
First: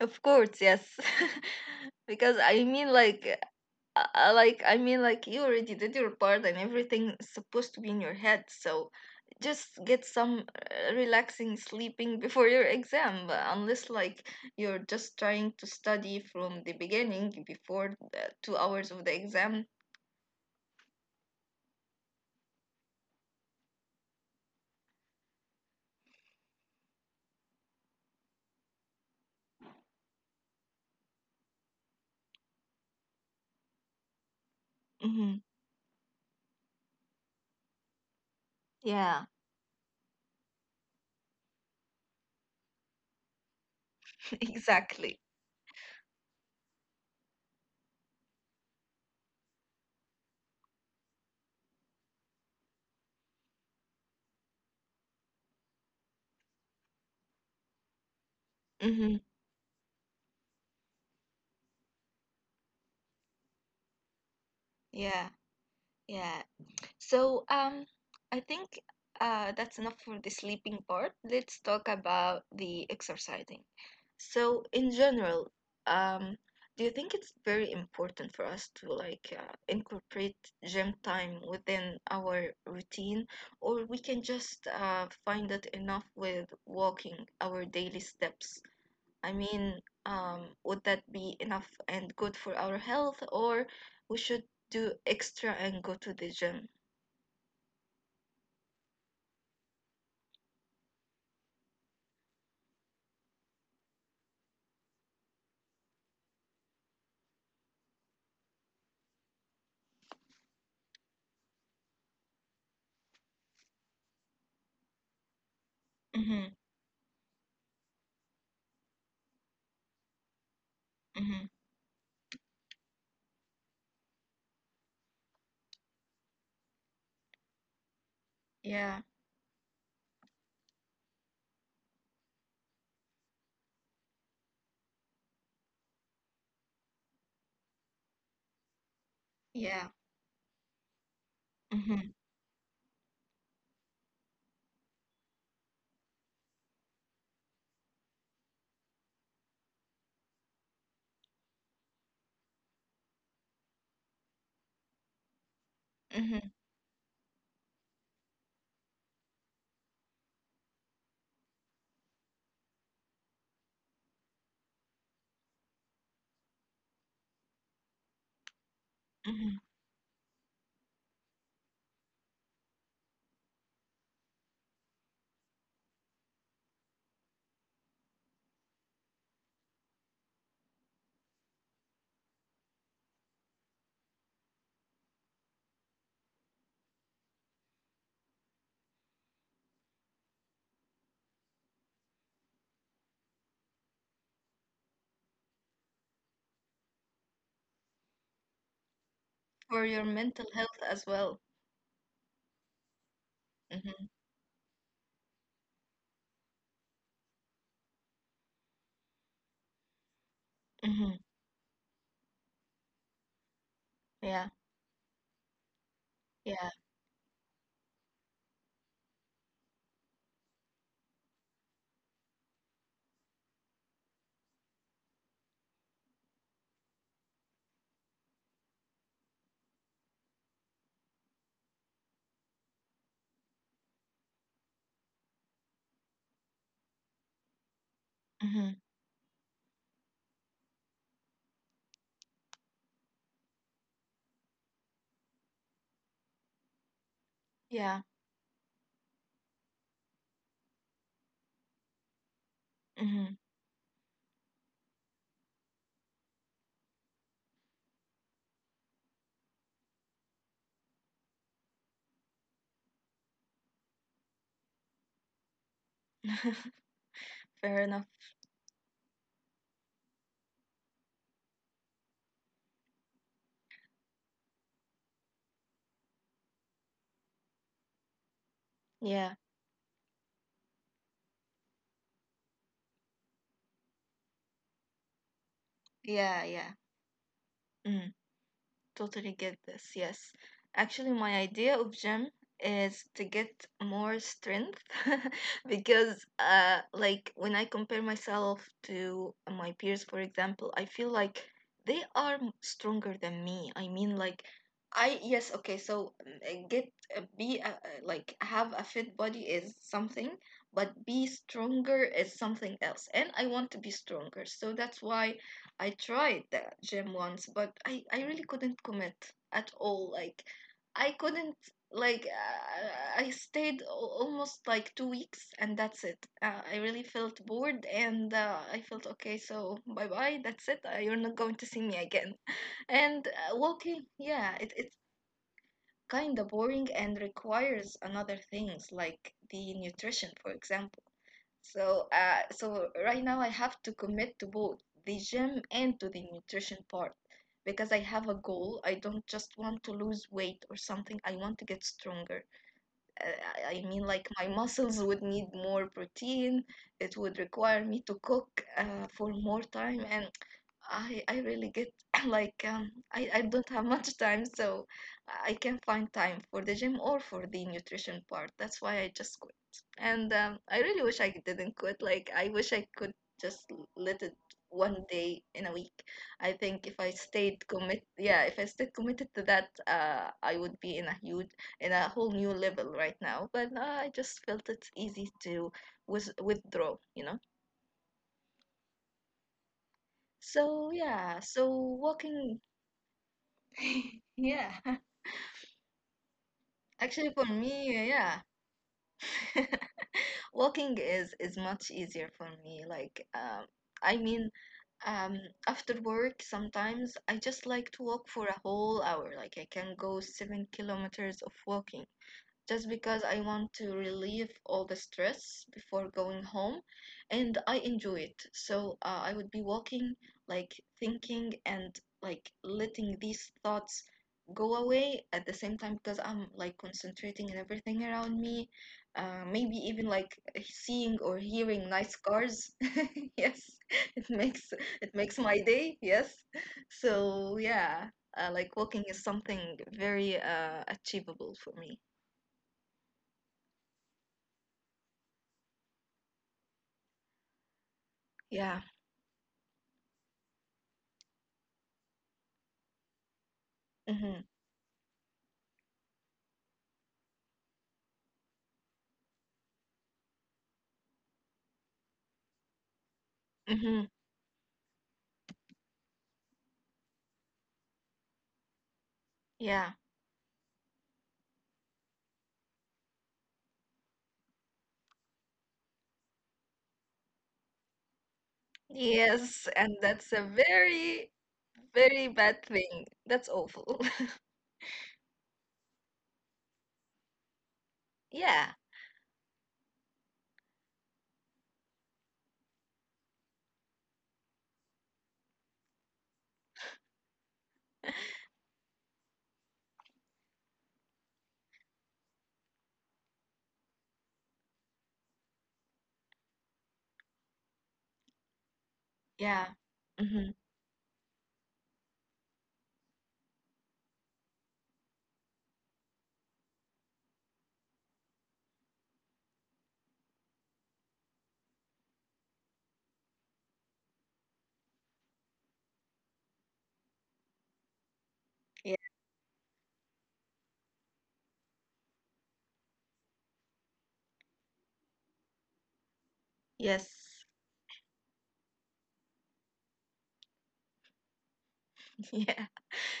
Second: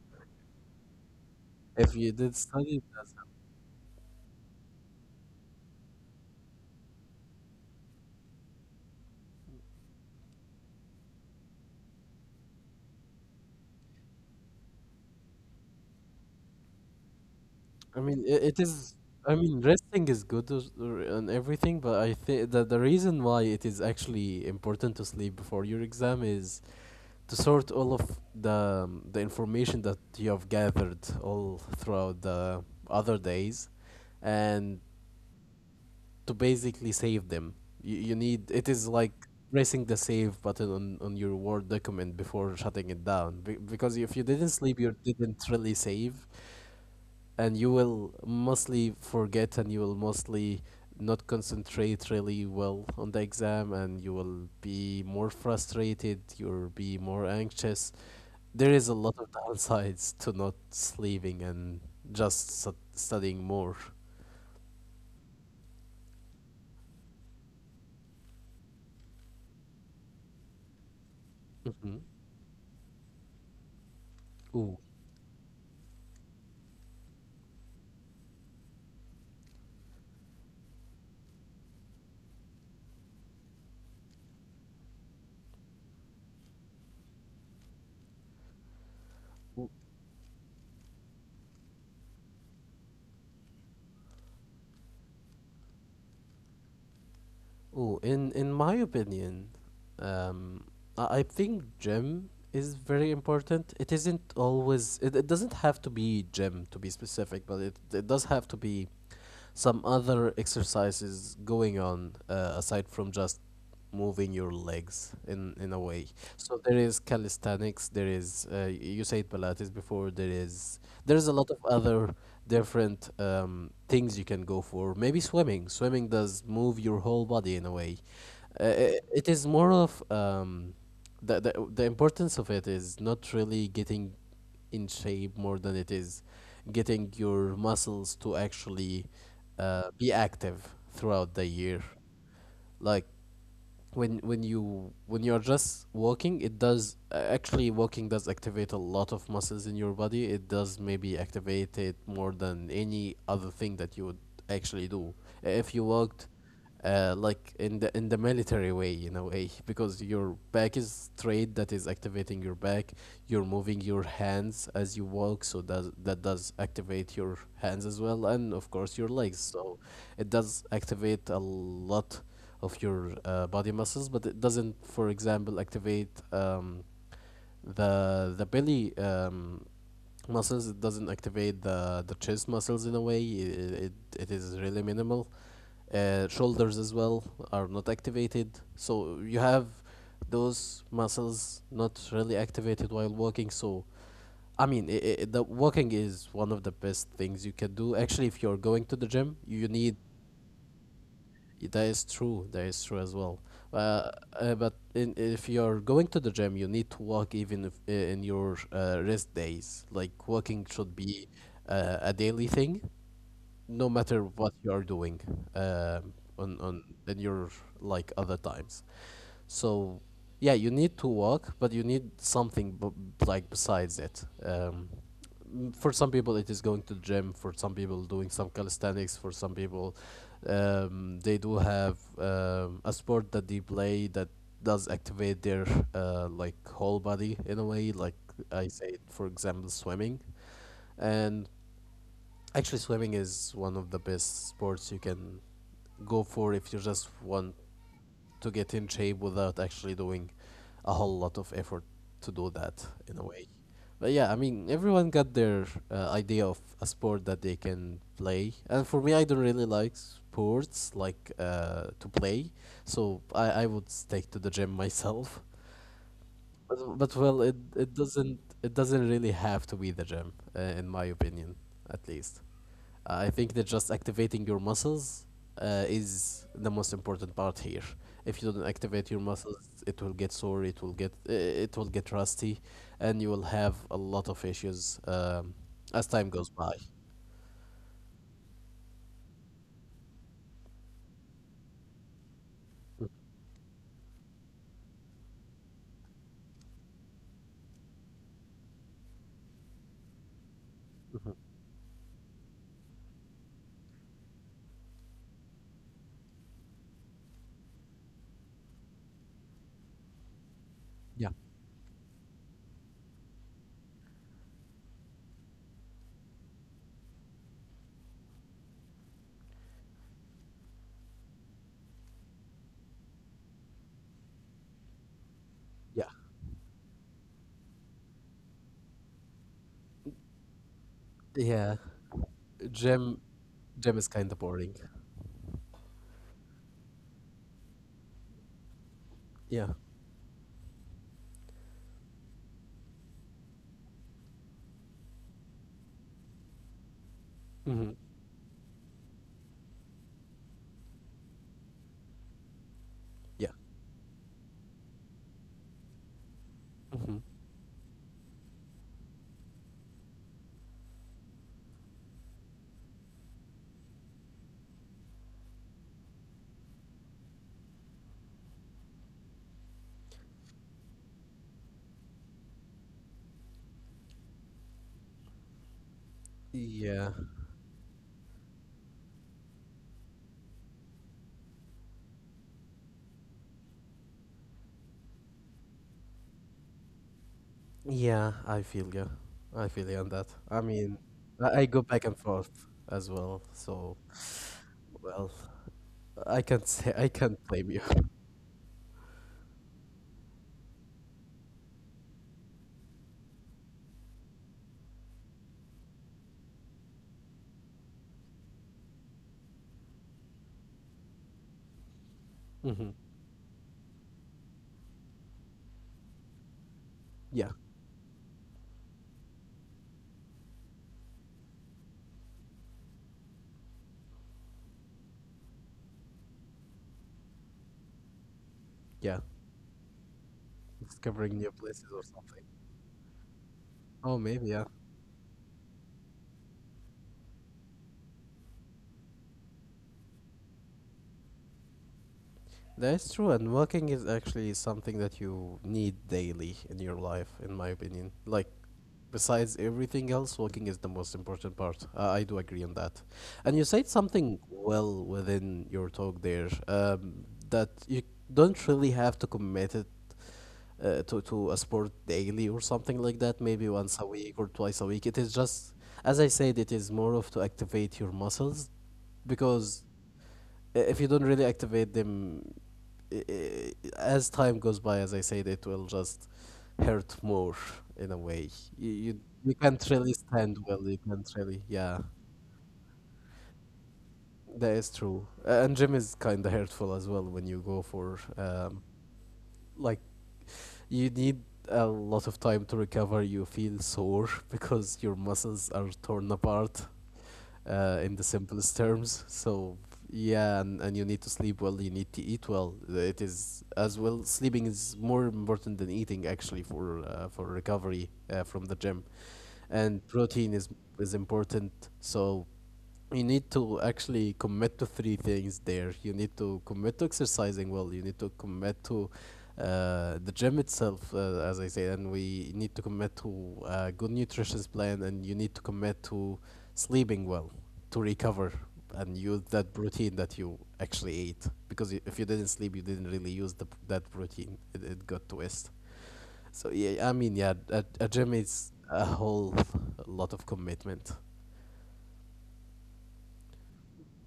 A: Of course, yes.
B: If you did
A: Because I
B: study,
A: mean, like, uh, uh, like I mean, like you already did your part, and everything is supposed to be in your head. So just get some uh, relaxing sleeping before your exam, uh, unless like you're just trying to study from the beginning before
B: I mean,
A: the
B: I
A: two
B: it is.
A: hours of the
B: I mean,
A: exam.
B: resting is good, as- r- and everything, but I think that the reason why it is actually important to sleep before your exam is to sort all of the um, the information that you have gathered all throughout the other days, and
A: Mm-hmm.
B: to basically save them. You, you need, it is like
A: Yeah,
B: pressing the save button on, on your Word document before shutting it down, be- because if you didn't sleep, you
A: exactly.
B: didn't really save, and you will mostly forget, and you will mostly not concentrate really well on the exam, and you will be more frustrated, you'll be more anxious. There is a
A: Mm-hmm.
B: lot of downsides to not sleeping and just stud studying more.
A: Yeah, yeah. So, um, I think uh, that's enough for the sleeping part. Let's talk
B: Hmm.
A: about the exercising. So,
B: Ooh,
A: in general, um, do you think it's very important for us to like uh, incorporate gym time within our routine, or we can just uh, find it enough with walking our daily steps? I
B: ooh,
A: mean, um, would that be enough and good for our health, or we should do extra and go to the gym?
B: Ooh. In in my opinion, um, I, I think gym is very important. It isn't always. It, it doesn't have to be gym to be specific, but it it does have to be some other exercises going on, uh, aside from just moving your legs in in a way.
A: Mm-hmm,
B: So there is calisthenics, there is, uh, you said pilates before, there is there's a
A: mm-hmm.
B: lot of other different um, things you can go for. Maybe swimming. Swimming does move your whole body in a way. uh,
A: Yeah,
B: it, it is more of, um, the, the the importance of it is not really getting in shape more than it is getting your muscles to actually,
A: yeah.
B: uh, be active throughout the year.
A: Mm-hmm,
B: Like when when you when you're just walking, it does, uh, actually walking does activate a lot of muscles in your body. It does maybe activate it more than any other thing that you would actually do. Uh, If you walked,
A: mm-hmm,
B: uh, like in the in the military way in a way because your back is straight, that is activating your back. You're moving your hands as you walk, so does that, does activate your hands as well, and of course your legs.
A: mm-hmm.
B: So it does activate a lot of your uh, body muscles, but it doesn't, for example, activate, um, the the belly, um, muscles. It doesn't activate the the chest muscles in a way. It, it, it is really minimal. Uh, shoulders as well are not activated, so you have those muscles not really activated while walking. So i mean i i the walking is one of the best things you can do. Actually, if you're going to the gym, you
A: For
B: need,
A: your mental health as well.
B: Y- that is true. That is true as well.
A: Mm-hmm,
B: Uh, uh, but in, if you're going to the gym, you need to walk even if, uh, in your, uh, rest days. Like walking should
A: mm-hmm.
B: be, uh, a daily thing no matter
A: Yeah,
B: what you are doing, um, on
A: yeah.
B: on in your like other times. So yeah, you need to walk, but you need something, b- like besides it. Um, m- for some people, it is going to the gym. For some people, doing some calisthenics. For some people, um, they do have, um, a sport that they play that does activate their, uh, like whole body in a way. Like I
A: Mm-hmm,
B: say, for example, swimming. And actually, swimming is one of the best sports you can go for if you just want
A: yeah.
B: to get in shape without actually doing a whole lot of effort to do that in a
A: Mm-hmm.
B: way. But yeah, I mean, everyone got their uh, idea of a sport that they can play. And for me, I don't really like sports like, uh, to play, so I, I would stick to the gym myself. But, but well, it,
A: Fair
B: it
A: enough.
B: doesn't it doesn't really have to be the gym, uh, in my opinion, at least. Uh, I think that just activating your muscles, uh, is the most important part here. If you don't activate your
A: Yeah,
B: muscles, it will get sore, it will get, uh, it will get rusty, and you will have a lot of issues, um, as time goes
A: yeah,
B: by.
A: yeah. Mm. Totally get this. Yes. Actually, my idea of gym
B: Mhm,
A: is to get more strength because uh like when I compare myself to my peers, for example, I feel
B: mhm.
A: like they are m- stronger than me. I mean like I yes, okay, so mm, uh, get uh, be uh, uh, like have a fit body is something, but be
B: Yeah,
A: stronger is something else. And I want to be stronger. So that's why I tried the gym once, but I, I really couldn't commit at all. Like, I couldn't, like, uh, I stayed al- almost like two weeks, and that's
B: yeah,
A: it. Uh, I really felt bored, and uh, I felt, okay, so bye bye, that's it. Uh, you're not going to
B: yeah.
A: see me again.
B: Gym,
A: And uh,
B: gym
A: walking,
B: is kind of
A: yeah, it,
B: boring.
A: it kind of boring, and requires another things like
B: Yeah.
A: the nutrition, for example. So, uh, so right now I have to commit to both the gym and to the nutrition part, because
B: Hmm.
A: I have a goal. I don't just want to lose weight or something. I want to get stronger. Uh,
B: Yeah.
A: I I mean, like my muscles would need more protein. It
B: Hmm.
A: would require me to cook uh, for more time, and I I really get like um I I don't have much time, so I can find time for the gym or for the nutrition part. That's why I just quit. And um, I really wish I didn't quit. Like I wish I could just l- let it one day in a week. I think if I
B: Yeah.
A: stayed commit, yeah, if I stayed committed to that, uh, I would be in a huge in a whole new level right now. But uh, I just felt it's easy to with withdraw, you know.
B: Yeah, I feel you. I feel you on that. I
A: So
B: mean,
A: yeah, so
B: I, I go back and
A: walking.
B: forth as well, so.
A: Yeah,
B: Well, I can't say, I
A: actually for
B: can't blame you.
A: me, yeah, walking is is much easier for me. Like, um, I mean, um, after work sometimes I just like to walk for a whole hour. Like I can go seven kilometers of walking, just
B: Hmm.
A: because I want to relieve all the stress before going home, and
B: Yeah,
A: I enjoy it. So uh, I would be walking, like thinking and like letting these thoughts go away at the same time, because I'm like concentrating on everything around me.
B: yeah,
A: Uh, maybe even like seeing or
B: discovering new
A: hearing
B: places or
A: nice
B: something.
A: cars. Yes, it
B: Oh, maybe
A: makes
B: yeah.
A: it makes my day. Yes. So yeah, uh, like walking is something very uh, achievable for me.
B: That's true. And walking is actually something that you need daily in your life, in my opinion. Like,
A: Yeah.
B: besides everything else, walking is the most important part. Uh, I do agree on that. And you said something
A: Mm-hmm.
B: well within your talk there, um, that you don't really have to commit it, uh, to to a sport daily or something like that, maybe once a
A: Mm-hmm.
B: week or twice a week. It is just, as I said, it is more of to activate your muscles, because
A: Yeah.
B: i- if you don't really activate them, i- i- as time goes by, as I said, it will just hurt more in a way. You you, you can't
A: Yes,
B: really
A: and
B: stand
A: that's a
B: well. You can't really,
A: very,
B: yeah.
A: very bad thing. That's awful.
B: That is true. Uh, and gym is kind of hurtful as well when you go for, um,
A: Yeah.
B: like you need a lot of time to recover. You feel sore because your muscles are torn apart, uh, in the simplest terms. So yeah, and, and you need to sleep well. You need to eat well. It is as well. Sleeping is more important than eating, actually, for, uh, for recovery, uh, from the gym, and
A: Yeah.
B: protein is is
A: Mm-hmm.
B: important. So you need to actually commit to three things there. You need to commit to exercising well. You need to commit to, uh, the gym itself, uh, as I said, and we need to commit to a good nutrition plan, and you need to commit to sleeping well to recover and use that
A: Yeah.
B: protein that you actually ate. Because i- if you didn't sleep, you didn't really use the, p- that protein. It, it got to waste. So yeah, I mean, yeah, a, a gym
A: Yes.
B: is a whole lot of commitment.
A: Yeah.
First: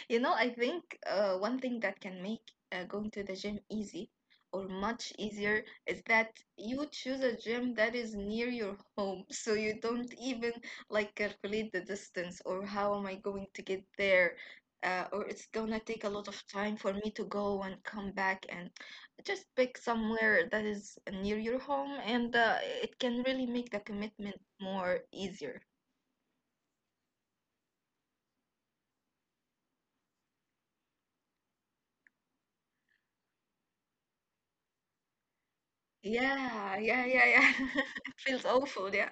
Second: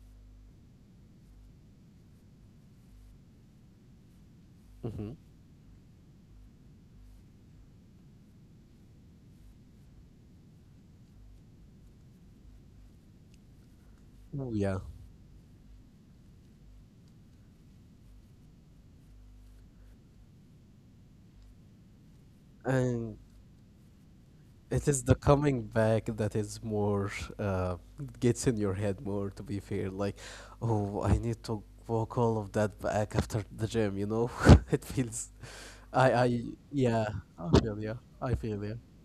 A: You know, I think uh, one thing that can make uh, going to the gym easy or
B: Mm-hmm.
A: much easier is that you choose a gym that is near your home, so you don't even like calculate the distance or how am I going to get there,
B: Oh yeah.
A: uh, or it's gonna take a lot of time for me to go and come back, and just pick somewhere that is near your home, and uh, it
B: And
A: can really make the commitment
B: it
A: more
B: is the coming
A: easier.
B: back that is more, uh, gets in your head more. To be fair, like, oh, I need to walk all of that back after the gym. You know, it feels. I I
A: Yeah, yeah,
B: yeah.
A: yeah, yeah.
B: I feel yeah.
A: It
B: I
A: feels
B: feel yeah.
A: awful, yeah.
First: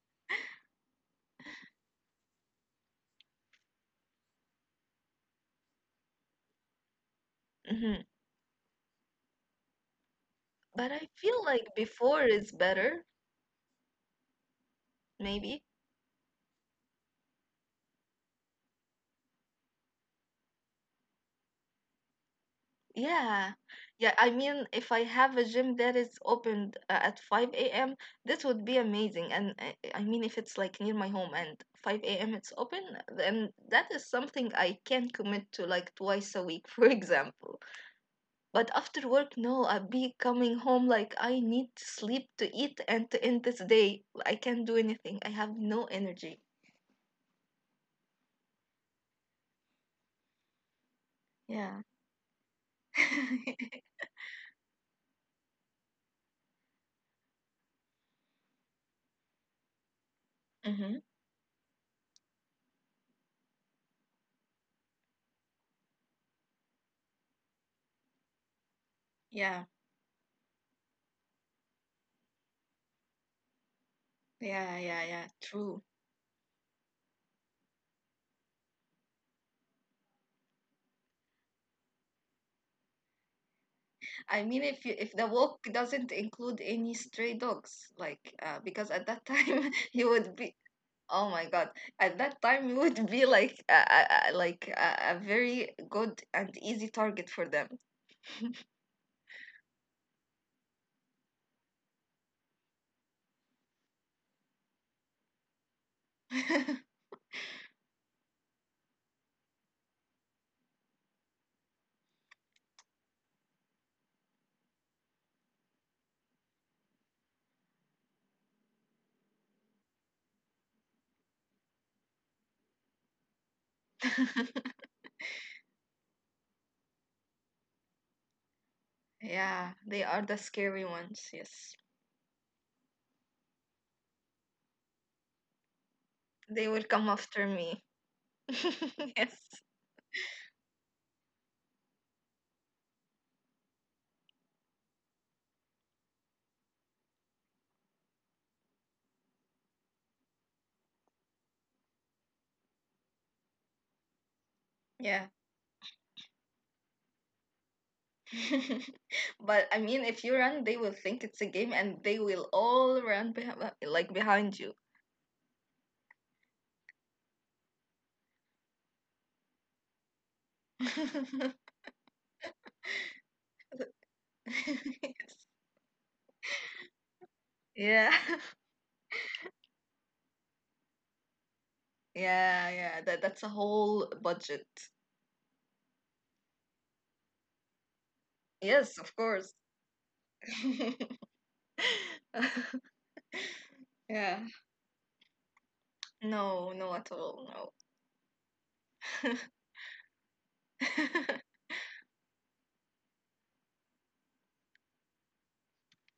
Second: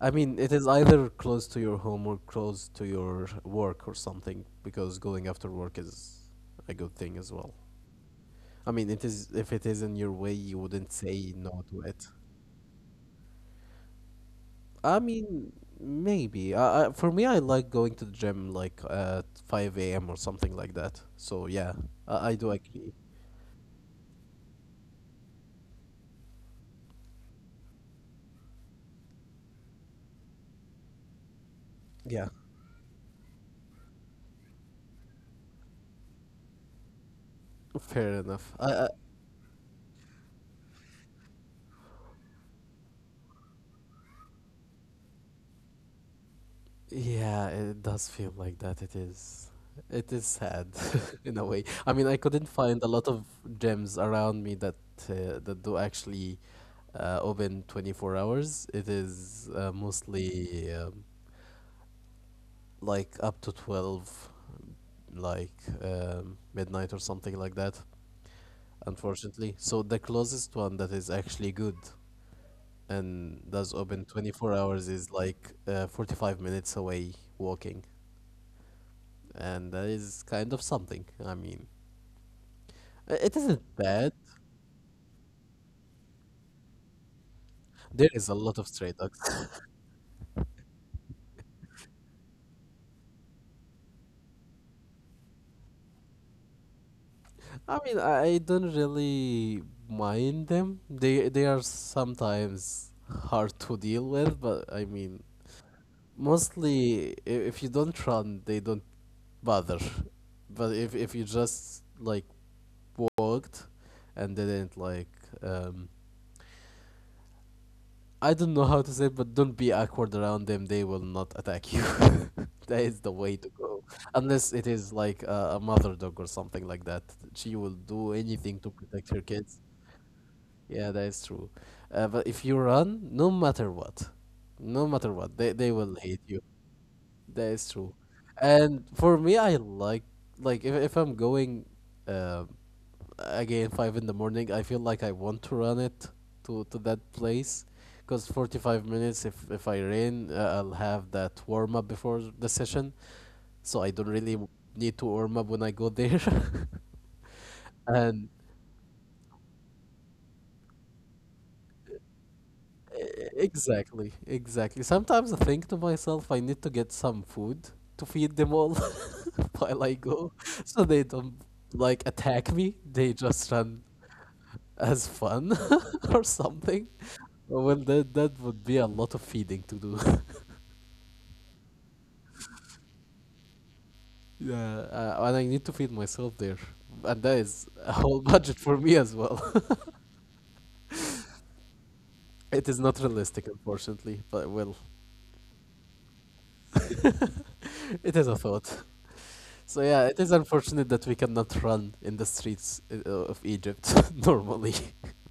B: I mean, it is either close to your home or close to your work or something. Because going after work is a good thing as well.
A: Mhm.
B: I mean, it is, if it is in your way, you
A: But
B: wouldn't
A: I
B: say
A: feel
B: no
A: like
B: to it.
A: before is better,
B: I mean,
A: maybe.
B: maybe. I, I, for me, I like going to the gym like at five a m or something like that. So yeah, I, I do agree.
A: Yeah. Yeah, I mean, if I have a gym that is opened uh, at five a m, this would be amazing. And I, I mean, if it's like near my home and five a m
B: Yeah,
A: it's open, then that is something I can commit to like twice a week, for example.
B: fair
A: But
B: enough. I,
A: after
B: I,
A: work, no, I'll be coming home like I need to sleep, to eat, and to end this day. I can't do anything. I have no energy.
B: yeah, it does feel like that. It is. It is sad in a
A: Yeah.
B: way. I mean, I couldn't find a lot of gyms around me that, uh, that do actually, uh, open twenty-four hours. It is, uh,
A: Mm-hmm.
B: mostly, um, like up to twelve, like, um, midnight or something like that,
A: Yeah.
B: unfortunately. So the closest one that is actually good and does open
A: Yeah, yeah,
B: twenty-four
A: yeah,
B: hours is
A: true.
B: like, uh, forty-five minutes away walking. And that is kind of something. I mean, i- it isn't
A: I mean, if
B: bad.
A: you, if the walk doesn't include any stray dogs, like uh, because
B: There
A: at
B: is a
A: that
B: lot of
A: time
B: stray dogs.
A: you would be, oh my God, at that time you would be like uh, uh, uh, like uh, a very good and easy target for them.
B: I mean, I I don't really mind them. They they are sometimes hard to deal with, but I mean, mostly i- if you don't run, they don't bother. But if if you just like walked and didn't like, um I don't know how to say it, but don't be awkward around them. They will not attack you. That is the way to go. Unless it is like a, a mother dog or something like that. She will do anything to
A: Yeah,
B: protect
A: they
B: her
A: are the
B: kids.
A: scary ones. Yes,
B: Yeah, that is true. Uh, but if you run, no matter what, no matter what, they, they
A: they
B: will
A: will
B: hate
A: come
B: you.
A: after me.
B: That is true.
A: Yes.
B: And for me, I like like if if I'm going, um again five in the morning, I feel like I want to run it to to that place, because forty-five minutes if if I rain, uh, I'll have that warm up before the session, so I don't really,
A: Yeah.
B: w- need to warm up when I go there. And
A: But I mean, if you run, they will think it's a game, and they will all run behind, like
B: E-
A: behind you.
B: exactly, exactly. Sometimes I think to myself, I need to get some food to feed them all while I go, so they don't like attack me. They just run as fun or something.
A: Yeah.
B: Well, that that would be a lot of feeding to do.
A: Yeah, yeah. That that's a whole budget.
B: Yeah, uh, and I need to feed myself there, and that is a
A: Yes,
B: whole
A: of
B: budget
A: course.
B: for me as well. It is not realistic,
A: Yeah.
B: unfortunately, but well,
A: No, no at all.
B: it is a
A: No.
B: thought. So yeah, it is unfortunate that we cannot run in the streets, uh, of Egypt normally.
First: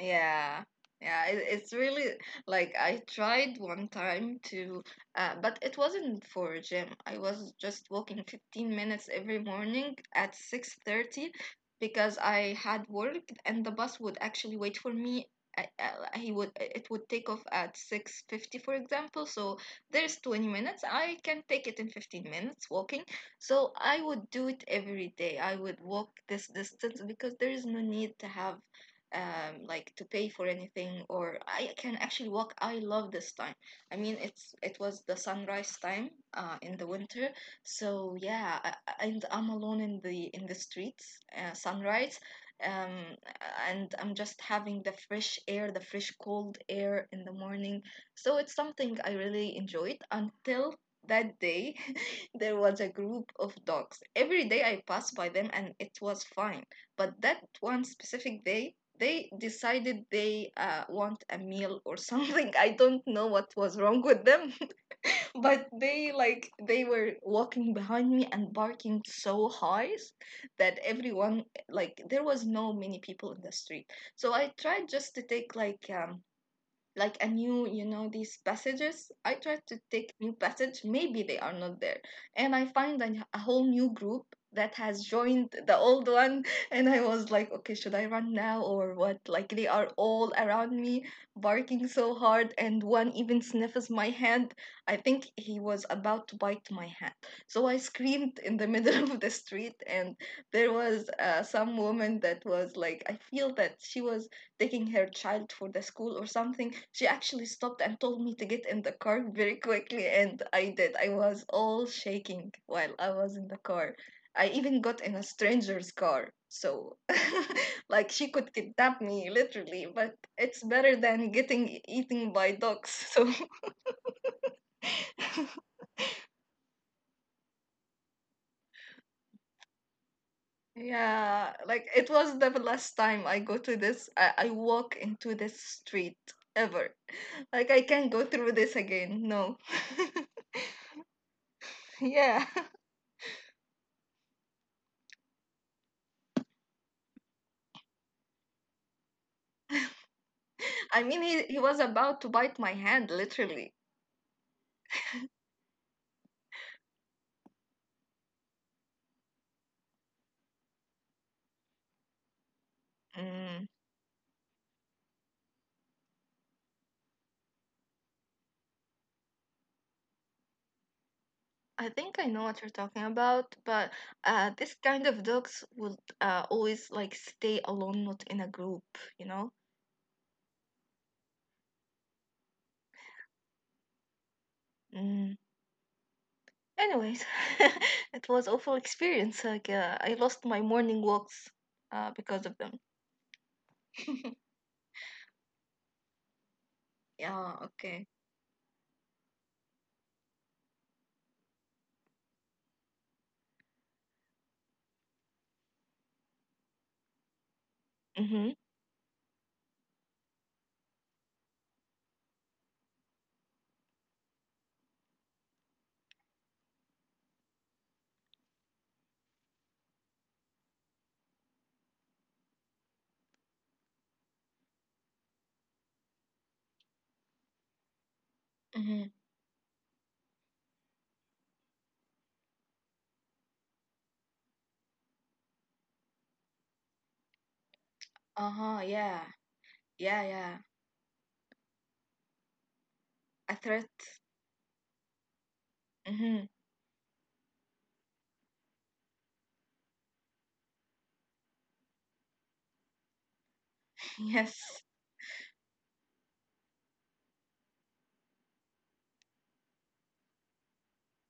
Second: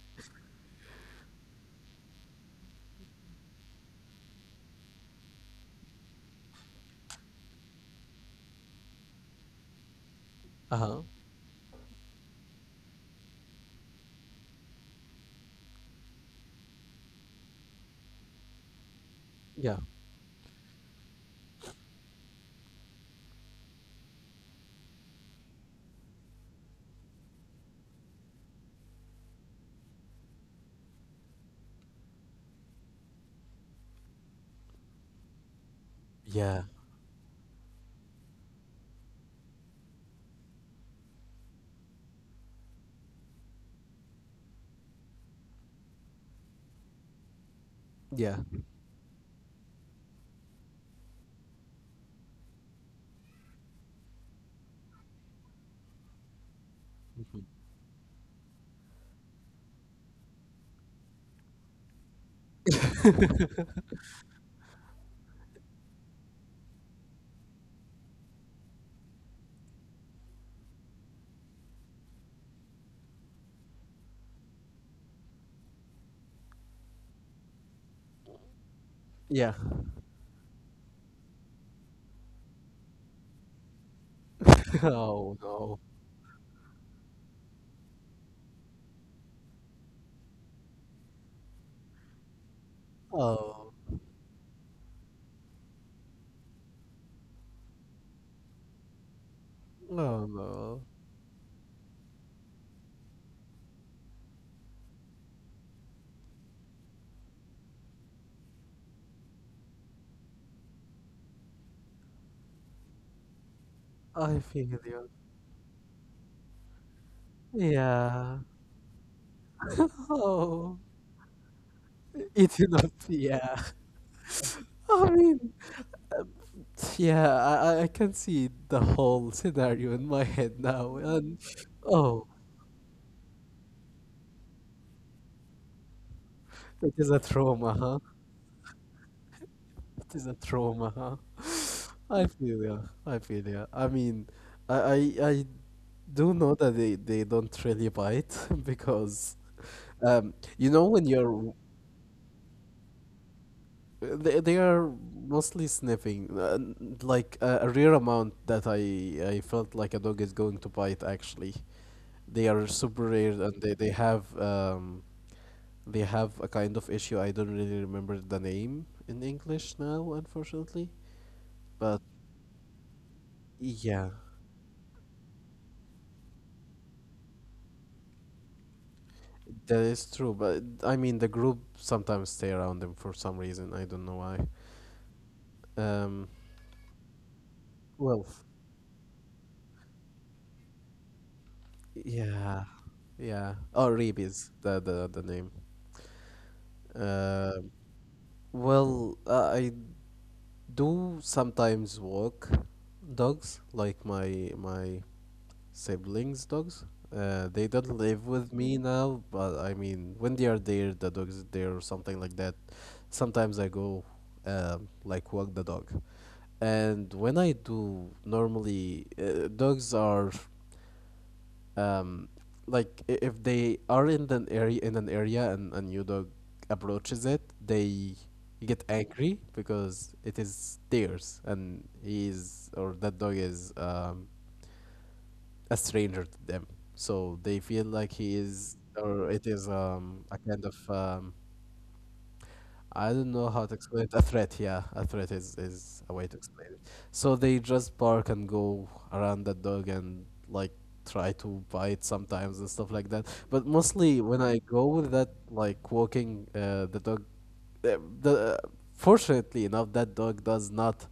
A: Yeah, yeah, it, it's really like I tried one time to, uh, but it wasn't for a gym. I was just walking fifteen minutes every morning at
B: Uh-huh.
A: six thirty, because I had work, and the bus would actually wait for me. I- I- He would it would take off at six fifty, for example. So
B: Yeah.
A: there's twenty minutes. I can take it in fifteen minutes walking. So I would do it every day. I would walk this distance because there is no need to have um, like to pay for anything, or I can actually walk. I love this time. I mean, it's it was the sunrise time uh, in
B: Yeah.
A: the winter, so yeah, I, I- and I'm alone in the in the streets, uh, sunrise, um, and I'm just having the fresh air, the fresh cold air in the morning. So
B: Yeah.
A: it's something I really enjoyed until that day. There was a group of dogs. Every day I passed by them and it was fine. But that
B: Mhm.
A: one specific day, they decided they uh, want a meal or something. I don't know what was wrong with them, but they like they were walking behind me and barking so high that everyone, like, there was no many people in the street. So I tried just to take like um, like a new, you know these passages. I try
B: Yeah.
A: to take new passage, maybe they are not there, and I find a, a whole new group that has
B: Oh
A: joined the
B: no.
A: old one. And I was like, okay, should I run now or what? Like, they are all around me barking so hard, and one even
B: Oh.
A: sniffs my hand. I think he was about to bite my hand. So I screamed in the middle of the street, and
B: Oh
A: there
B: no.
A: was uh, some woman that was like, I feel that she was taking her child for the school or something. She actually stopped and told me to get in the car very quickly, and I did. I was all shaking while I was in the car. I
B: I
A: even
B: feel
A: got in a
B: you.
A: stranger's car. So, like, she
B: Yeah.
A: could kidnap me literally, but it's
B: Oh.
A: better than getting e-, eaten by
B: Eating
A: dogs.
B: up.
A: So,
B: Yeah. I mean, yeah, I, I I can see the whole scenario in my head now.
A: yeah,
B: And
A: like, it was
B: oh,
A: the last time I go to this, I, I walk into this street ever.
B: it is a
A: Like, I
B: trauma,
A: can't
B: huh?
A: go through this again. No.
B: It is a trauma, huh? I
A: Yeah.
B: feel ya. I feel ya. I mean, I I, I do know that they, they don't really bite because, um, you know,
A: I
B: when
A: mean, he, he
B: you're,
A: was about to bite my hand, literally.
B: they, they are mostly sniffing, uh, n- like a, a rare amount that I I felt like a dog is going to bite. Actually, they are super rare,
A: Mm,
B: and they they have, um they have a kind of issue. I don't really remember the name in English now, unfortunately,
A: I
B: but
A: think I know what you're talking about, but
B: yeah.
A: uh, this kind of dogs would uh, always like stay alone, not in a group, you know?
B: That is true, but I mean, the group sometimes stay around them for some reason. I don't know why.
A: Mm.
B: Um,
A: Anyways, it was
B: Wolf.
A: awful experience. Like, uh, I lost my morning walks uh, because of them.
B: Yeah, yeah. Oh, Reeb is the the the name.
A: Yeah,
B: Uh,
A: okay.
B: well, uh, I do sometimes walk dogs, like my my siblings, dogs? Uh, they don't live
A: Hmm.
B: with me now, but I mean, when they are there, the dog is there or something like that. Sometimes I go, um, like walk the dog, and when I do, normally uh, dogs are, um, like i- if they are in an area in an area and a new dog approaches it, they
A: Mm-hmm.
B: get angry because it is theirs and he is, or that dog is um a stranger to them, so they feel like he
A: Uh-huh,
B: is
A: yeah.
B: or it is
A: Yeah,
B: um, a
A: yeah.
B: kind of um, I don't
A: A
B: know how
A: threat.
B: to explain it. A threat, yeah. A threat is, is a way
A: Mm-hmm.
B: to explain it. So they just bark and go around that dog and like try to bite sometimes and stuff like that. But mostly when I
A: Yes.
B: go with that, like walking uh, the dog, the, the fortunately enough, that dog does not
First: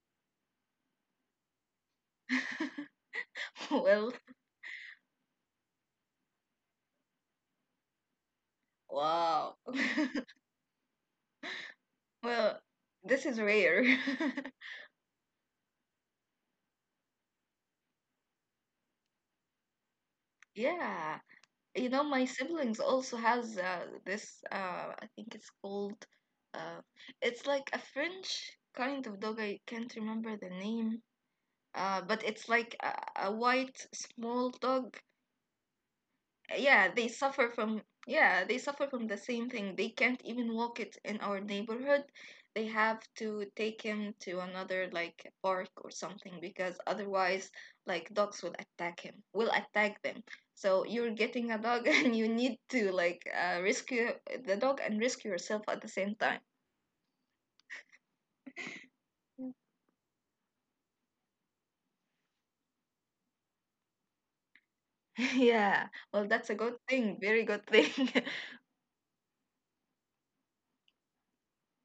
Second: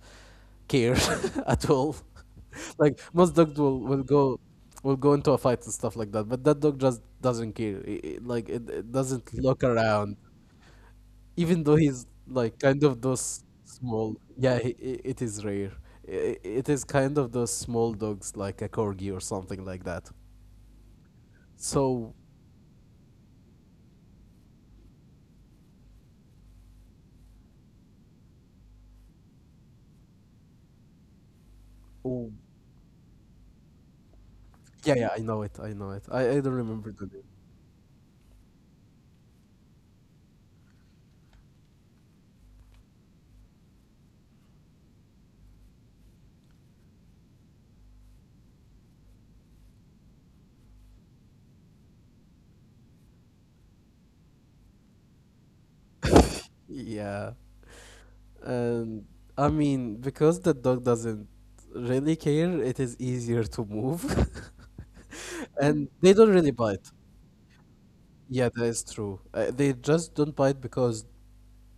B: care at all. Like most dogs will, will
A: Well,
B: go will go into a fight and stuff like that, but that dog just doesn't care. I- I- like it, it doesn't
A: wow.
B: look around, even though he's like
A: Well,
B: kind of
A: this is
B: those
A: rare.
B: small, yeah, he, i- it is rare. I- it is kind of those small dogs, like a corgi or something like that.
A: Yeah. You know,
B: So
A: my siblings also has uh, this uh, I think it's called uh, it's like a French kind of dog. I can't remember the name. Uh, but
B: oh,
A: it's like a, a white small
B: yeah,
A: dog.
B: yeah, I know it. i know it i, I don't
A: Yeah,
B: remember
A: they
B: the name.
A: suffer from, yeah, they suffer from the same thing. They can't even walk it in our neighborhood. They have to take him to another like park or something, because otherwise like dogs will attack him, will attack them. So you're getting a dog and you need to like uh, rescue the dog and rescue yourself at the same time.
B: Yeah, and I mean, because the dog doesn't really care, it is easier to move
A: Yeah,
B: and they
A: well,
B: don't
A: that's a
B: really
A: good
B: bite.
A: thing, very good thing.
B: Yeah, that is true. Uh, they just don't bite because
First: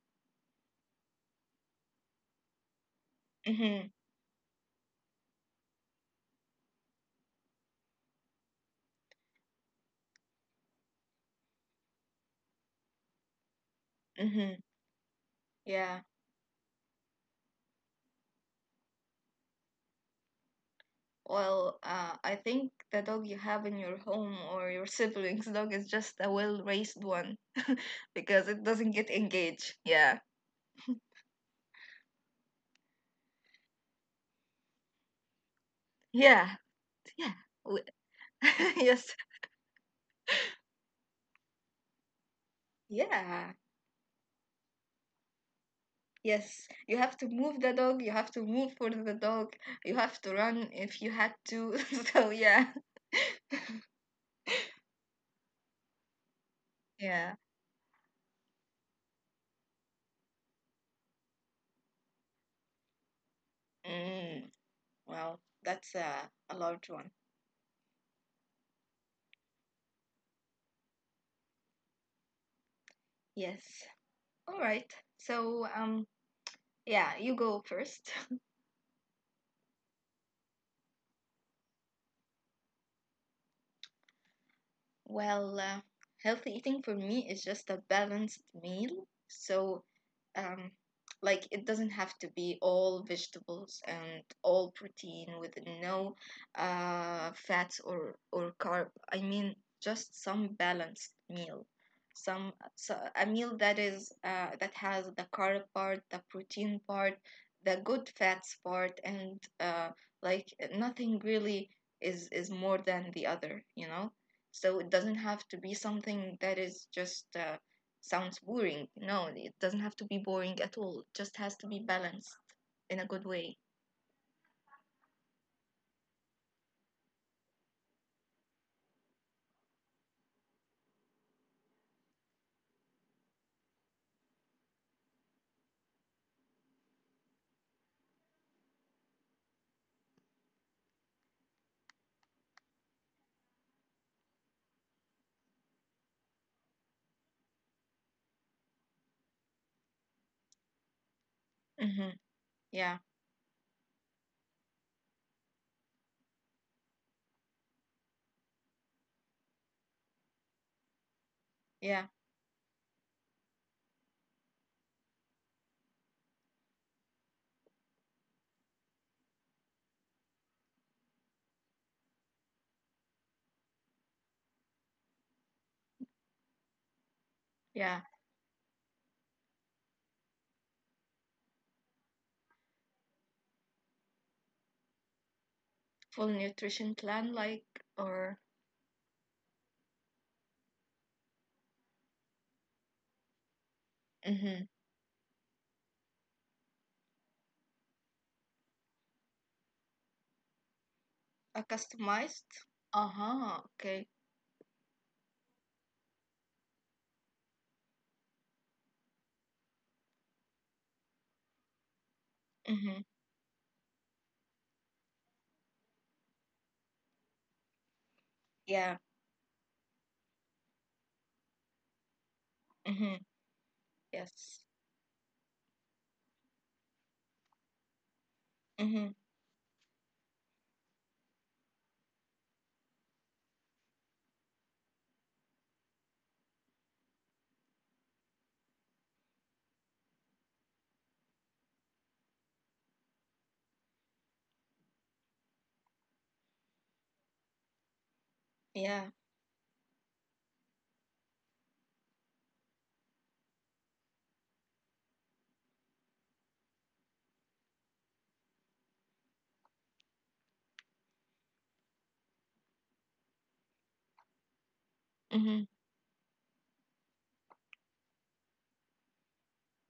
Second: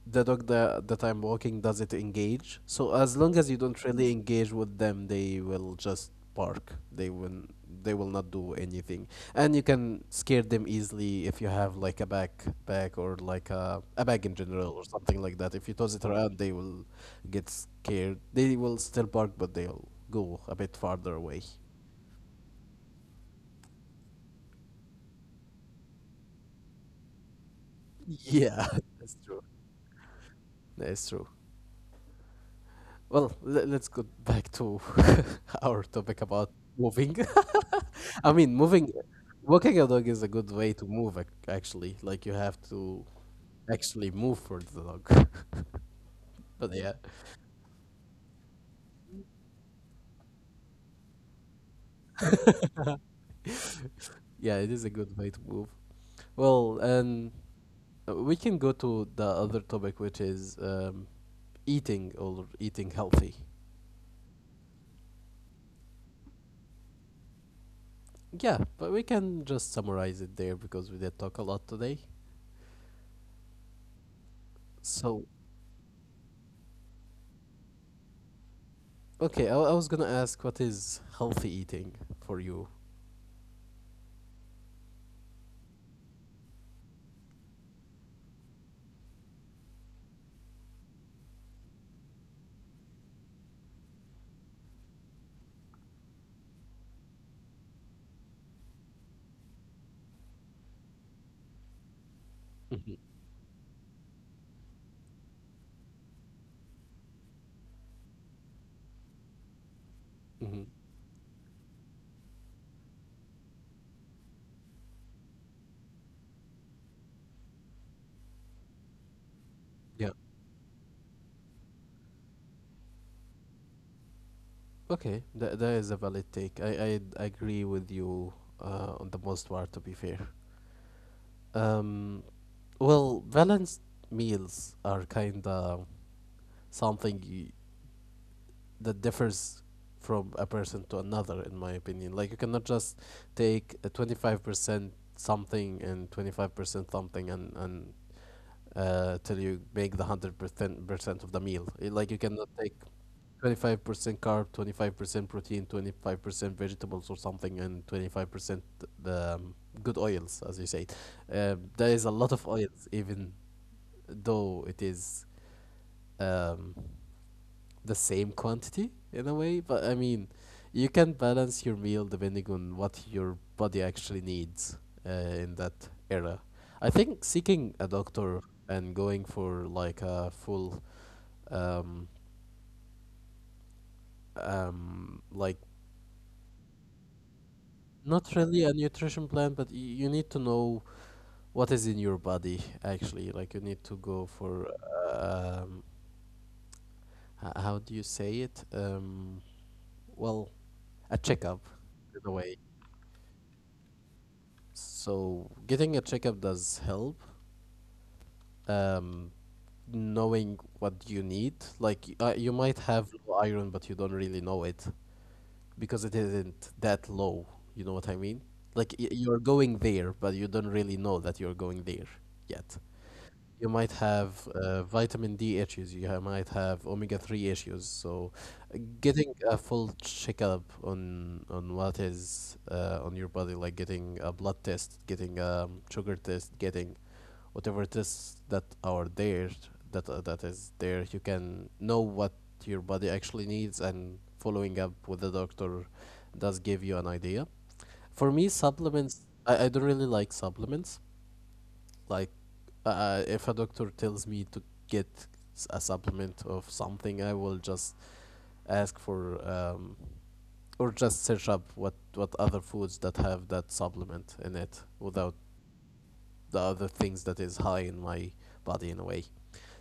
B: the dog that, that I'm walking doesn't engage. So as long as you don't
A: Mm-hmm,
B: really engage with them, they will just bark. They will they will not do anything. And you can scare them easily if you have like a backpack or like a, a bag in
A: mm-hmm,
B: general or something like that. If you toss
A: yeah.
B: it around, they will get scared. They will still bark, but they'll go a bit farther away.
A: Well, uh, I think the dog you have in your home or your siblings' dog is just a well-raised one. Because it
B: Yeah,
A: doesn't get
B: that's true.
A: engaged. Yeah.
B: That's true. Well, le- let's go back to our topic
A: Yeah.
B: about moving.
A: Yeah. W-
B: I mean, moving,
A: Yes.
B: walking a dog is a good way to move, ac- actually. Like, you have to
A: Yeah.
B: actually move for the dog.
A: Yes.
B: But yeah,
A: You have to move the dog. You have to move for the dog. You have to run if you had to. So, yeah.
B: yeah, it is a good way to move. Well, and
A: Yeah.
B: uh, we can go to the other topic, which is um, eating, or eating healthy.
A: Mm, well, that's a, a large one.
B: Yeah, but we can just summarize it there because we did talk a lot today.
A: Yes. All right.
B: So,
A: So, um, yeah, you go first.
B: okay, I, I was gonna ask, what is healthy eating for you?
A: Well, uh, healthy eating for me is just a balanced meal. So, um, like, it doesn't have to be all vegetables and all protein with no uh, fats or or carb. I mean, just some balanced meal. Some, so a meal that is uh, that has the carb part, the protein part, the good fats part, and uh, like
B: Hmm.
A: nothing really is is more than the other, you know? So it doesn't have to be something that is just uh, sounds boring. No, it doesn't have to
B: Yeah.
A: be boring at all. It just has to be balanced in a good way.
B: Okay, that, that is a valid take. I, I agree with you uh, on the most part, to be fair. Um, well, balanced meals are kind of something y that differs from a person to another, in my opinion. Like, you cannot just take a twenty-five percent something and twenty-five percent something, and, and uh, till you make the 100% percent percent of the meal. Eh,
A: Hmm.
B: Like, you cannot take
A: Yeah,
B: twenty-five percent carb, twenty-five percent protein, twenty-five percent vegetables or something, and twenty-five percent um, good oils, as you said. Um, there
A: yeah,
B: is a lot of oils, even though it is um, the same quantity in a way. But I mean, you can balance your meal depending on what your body actually needs uh, in that era. I think seeking a
A: yeah.
B: doctor and going for like a full um, um, like
A: Full nutrition plan, like, or
B: not really a nutrition plan, but y- you need to know what is in your body actually. Like you need to go
A: mm-hmm.
B: for um, h- how do you say it? Um, well, a
A: A
B: checkup, in a
A: customized.
B: way.
A: Uh huh. Okay.
B: So getting a checkup does help. Um, Knowing what you need, like y- uh, you might
A: Mm-hmm.
B: have low iron, but you don't really know it because it isn't that low. You know what I mean?
A: Yeah.
B: Like y- you're going there, but you don't really know that you're going there yet.
A: Mm-hmm.
B: You might have
A: Yes.
B: uh, vitamin D issues. You ha- might have omega three issues. So, uh,
A: Mm-hmm.
B: getting a full checkup on on what is uh, on your body, like getting a blood test, getting a sugar test, getting whatever tests that are there, that uh, that is there, you can know what your body actually needs, and following up with the doctor does give you an idea. For me,
A: Yeah.
B: supplements, I, I don't really like supplements. Like, uh, if a doctor tells me to get s- a supplement of something, I will just ask for um, or just search up what what other foods that have that supplement in it without
A: Mm-hmm.
B: the other things that is high in my body in a way.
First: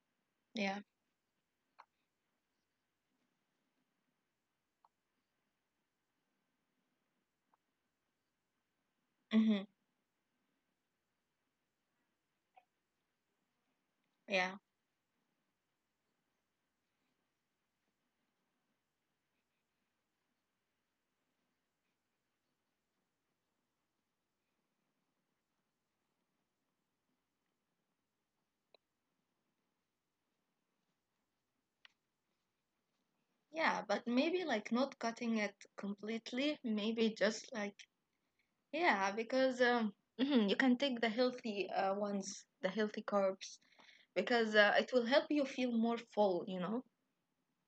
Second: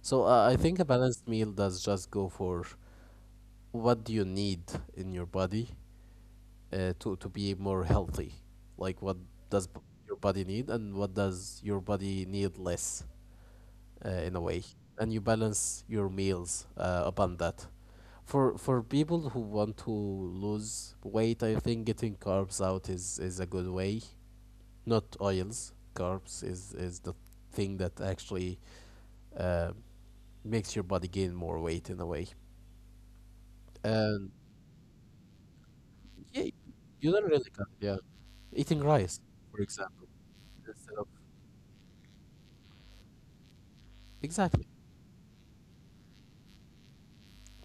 B: So uh, I think
A: Yeah.
B: a balanced meal does just go for what do you need in your body uh, to to be more healthy, like what
A: Mm-hmm.
B: does b- your body need and what does your body need less uh, in a
A: Yeah.
B: way, and you balance your meals uh, upon that. For for people who want to lose weight, I think getting carbs out is is a good way. Not oils. Carbs is is the thing that actually uh, makes your body gain more weight in a way.
A: Yeah, but
B: And
A: maybe like not cutting it
B: yeah,
A: completely, maybe
B: you don't really
A: just
B: cut.
A: like.
B: Yeah, eating
A: Yeah,
B: rice,
A: because
B: for
A: um,
B: example,
A: you can
B: instead
A: take
B: of.
A: the healthy uh, ones, the healthy carbs, because
B: Exactly.
A: uh, it will help you feel more full, you know?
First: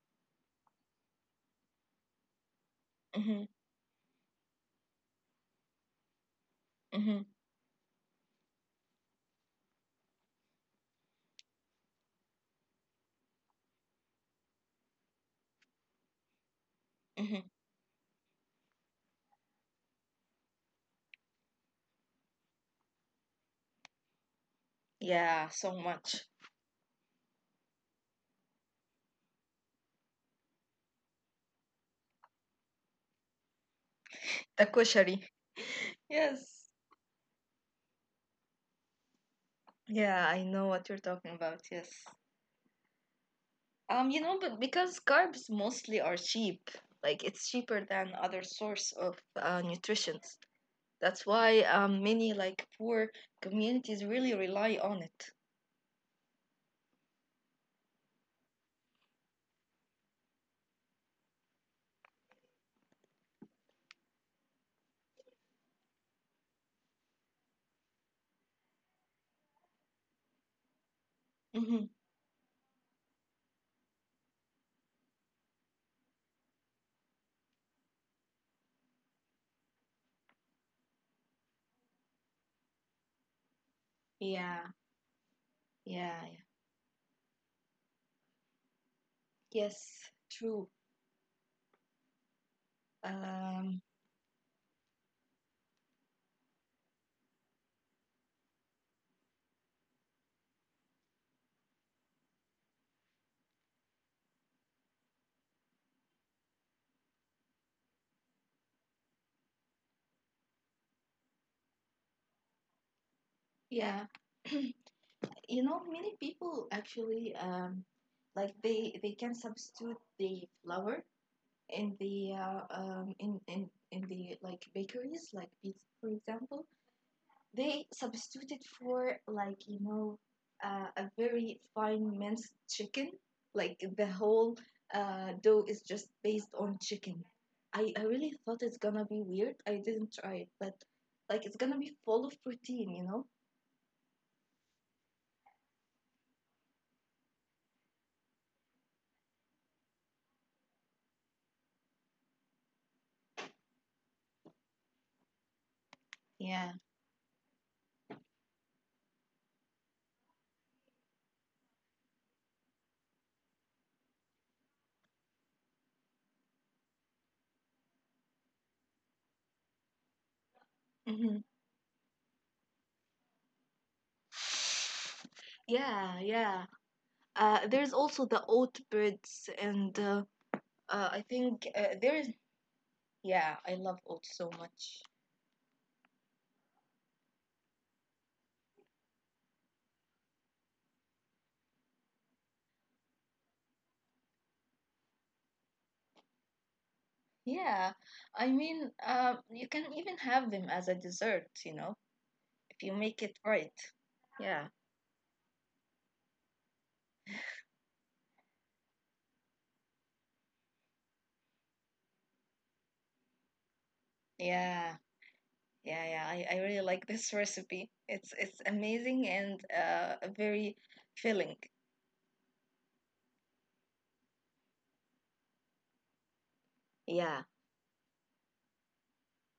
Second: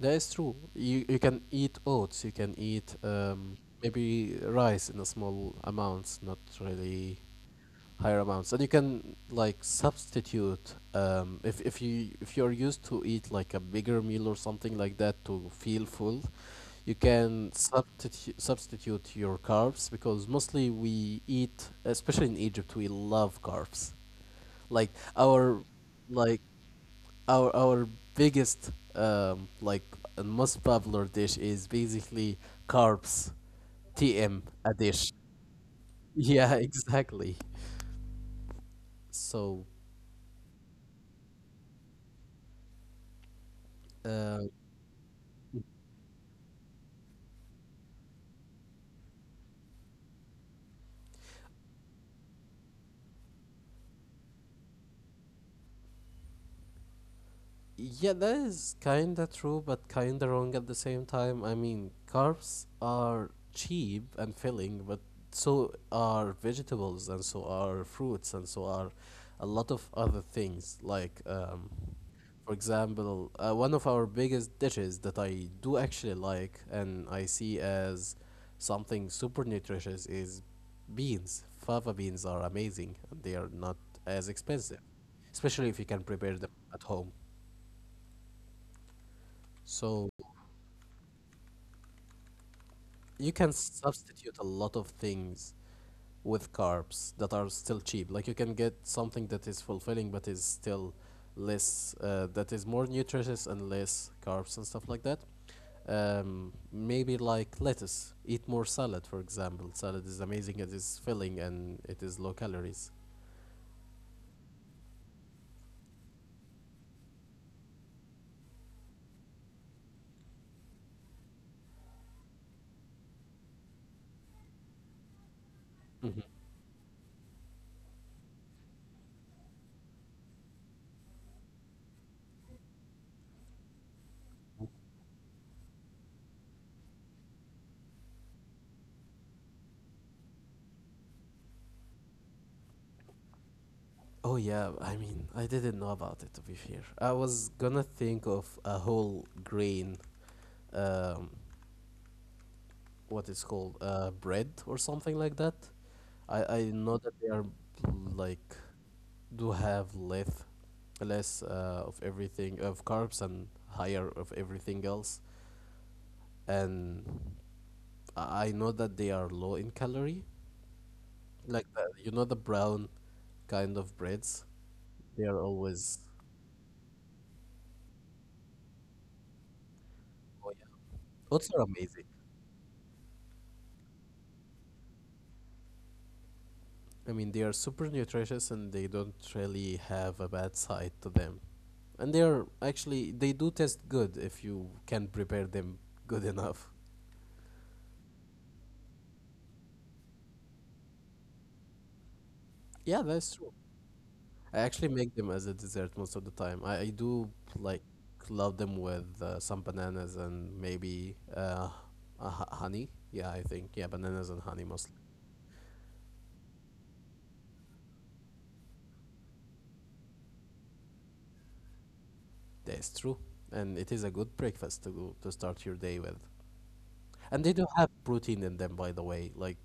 B: That is true. You you can eat oats. You can eat
A: Hmm.
B: um, maybe rice in a small amounts, not really
A: Hmm.
B: higher amounts. And you can like substitute um, if if you if you're used to eat like a bigger meal or something like that to feel full, you
A: Hmm.
B: can substitute substitute your carbs, because mostly we eat, especially in Egypt, we love carbs. Like
A: Yeah,
B: our
A: so much.
B: like our our biggest um, like, and most popular dish is basically carbs, T M
A: The
B: a dish.
A: koshari.
B: Yeah,
A: Yes.
B: exactly. So
A: Yeah, I know what you're talking about. Yes. Um, you know,
B: uh,
A: but because carbs mostly are cheap, like it's cheaper than other source of uh, nutrition. That's why um, many like poor communities really rely on it.
B: yeah, that is kinda true, but kinda wrong at the same time. I mean, carbs are cheap and filling, but so are vegetables, and so are fruits, and so are a lot of other things. Like, um,
A: Hmm.
B: for example, uh, one of our biggest dishes that I do actually like and I see as something super nutritious is beans. Fava beans are amazing, and they are not as
A: Yeah,
B: expensive, especially if you can
A: yeah,
B: prepare
A: yeah.
B: them at home. So
A: Yes, true.
B: you can
A: Um,
B: substitute a lot of things with carbs that are still cheap. Like you can get something that is fulfilling but is still less, uh, that is more nutritious and less carbs and stuff like that. Um, maybe like lettuce. Eat more salad, for example. Salad is amazing. It is filling and it is low calories.
A: yeah, you know, many people actually um, like they they can substitute the flour in the uh, um, in in in the like bakeries, like pizza, for example. They substituted for like, you know, uh, a very fine minced chicken. Like the whole uh, dough is just based on chicken. I, I really thought it's gonna be weird. I didn't try it, but like it's gonna be full of protein, you know.
B: Oh yeah, I mean, I didn't know about it, to be fair. I was gonna think of a whole grain, um, what it's called, uh, bread or something like that. I I
A: Yeah.
B: know that they are, like, do have less less uh, of everything, of carbs, and higher of everything else. And I I know that they are low in calorie.
A: Hmm.
B: Like the, you know the brown kind of breads, they are always.
A: Yeah, yeah. Uh, there's also the oat breads, and uh,
B: Oh yeah,
A: uh, I
B: oats are
A: think uh,
B: amazing.
A: there is. Yeah, I love oats so much.
B: I mean, they are super nutritious and they don't really have a bad side to them. And they are actually, they do taste good if you can prepare them good enough.
A: Yeah, I mean, uh, you can even have them as a dessert, you know, if you
B: Yeah,
A: make
B: that's
A: it
B: true.
A: right.
B: I
A: Yeah,
B: actually make them as a dessert most of the time. I, I do like love them with uh, some bananas and maybe uh, uh, ho- honey. Yeah, I think. Yeah, bananas and honey mostly.
A: yeah, yeah, yeah. I, I really like this recipe. It's it's amazing and uh, very filling.
B: That's true. And it is a good breakfast to go to start your day with. And
A: Yeah.
B: they do have protein in them, by the way. Like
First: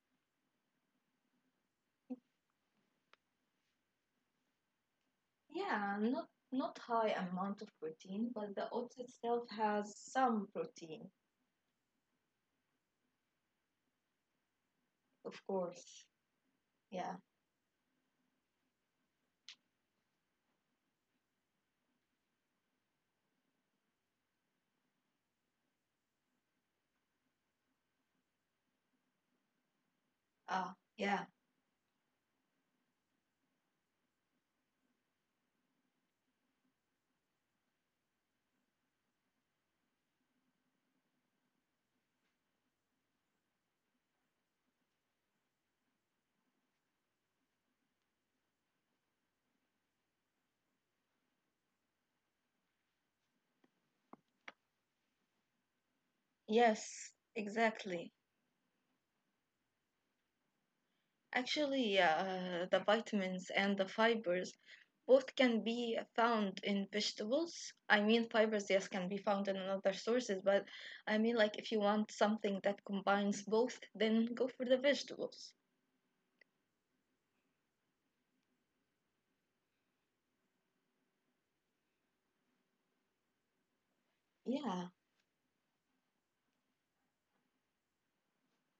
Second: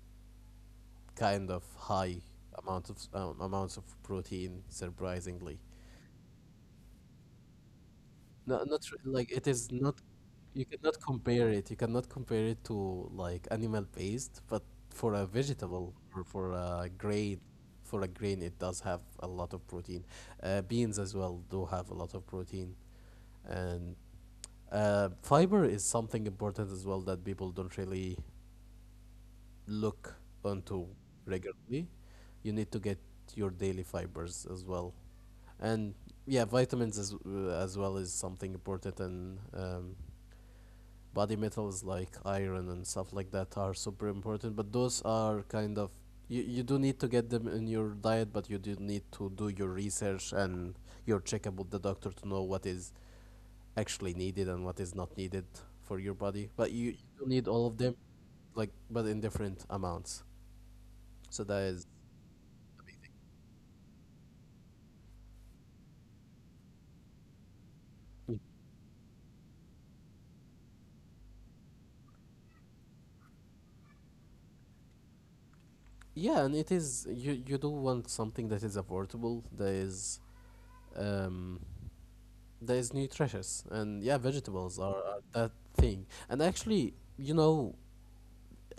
B: kind of high amount of um, amounts of protein, surprisingly.
A: Yeah, not not high amount of protein, but
B: No,
A: the
B: not
A: oats
B: re- like, it
A: itself
B: is
A: has
B: not.
A: some
B: You cannot
A: protein,
B: compare it you cannot compare it to like animal based, but for a
A: of course.
B: vegetable or for a
A: Yeah.
B: grain for a grain it does have a lot of protein. Uh, beans as well do have a lot of protein, and uh, fiber is something important as well that people don't really look
A: Ah,
B: onto
A: yeah.
B: regularly. You need to get your daily fibers as well. And yeah, vitamins as, as well is something important, and um, body metals like iron and stuff like that are super important. But those are kind of, you, you do need to get them in your diet, but you do need to do your research and your checkup with the doctor to know what is actually needed and what is not needed for your body. But you, you
A: Yes,
B: do need all of them,
A: exactly.
B: like, but in different amounts. So that is,
A: Actually, yeah, the vitamins and the fibers both can be found in vegetables. I mean, fibers, yes, can be found in other sources, but I mean, like, if you want something that combines both, then go for the vegetables.
B: yeah, and it is you you do want something that is affordable, that is um that is nutritious, and yeah, vegetables
A: Yeah,
B: are, are that thing. And actually, you know,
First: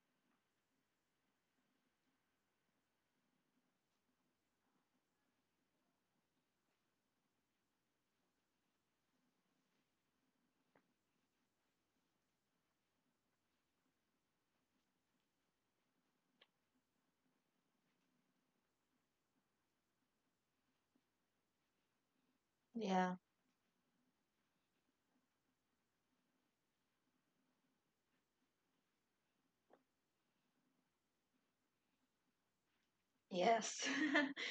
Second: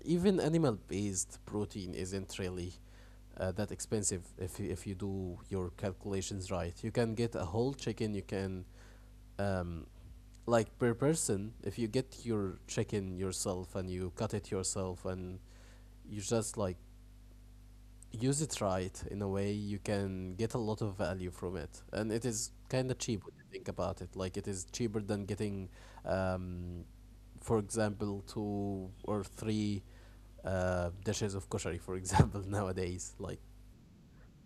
B: even animal-based protein isn't really uh, that expensive if you, if you do your calculations right. You can get a whole chicken. You can, um like, per person, if you get your chicken yourself and you cut it yourself and you just like use it right in a way, you can get a lot of value from it, and it is kind of
A: yeah.
B: cheap when you think about it. Like it is cheaper than getting um, for example two or three uh, dishes of koshari, for example, nowadays. Like
A: Yes. Of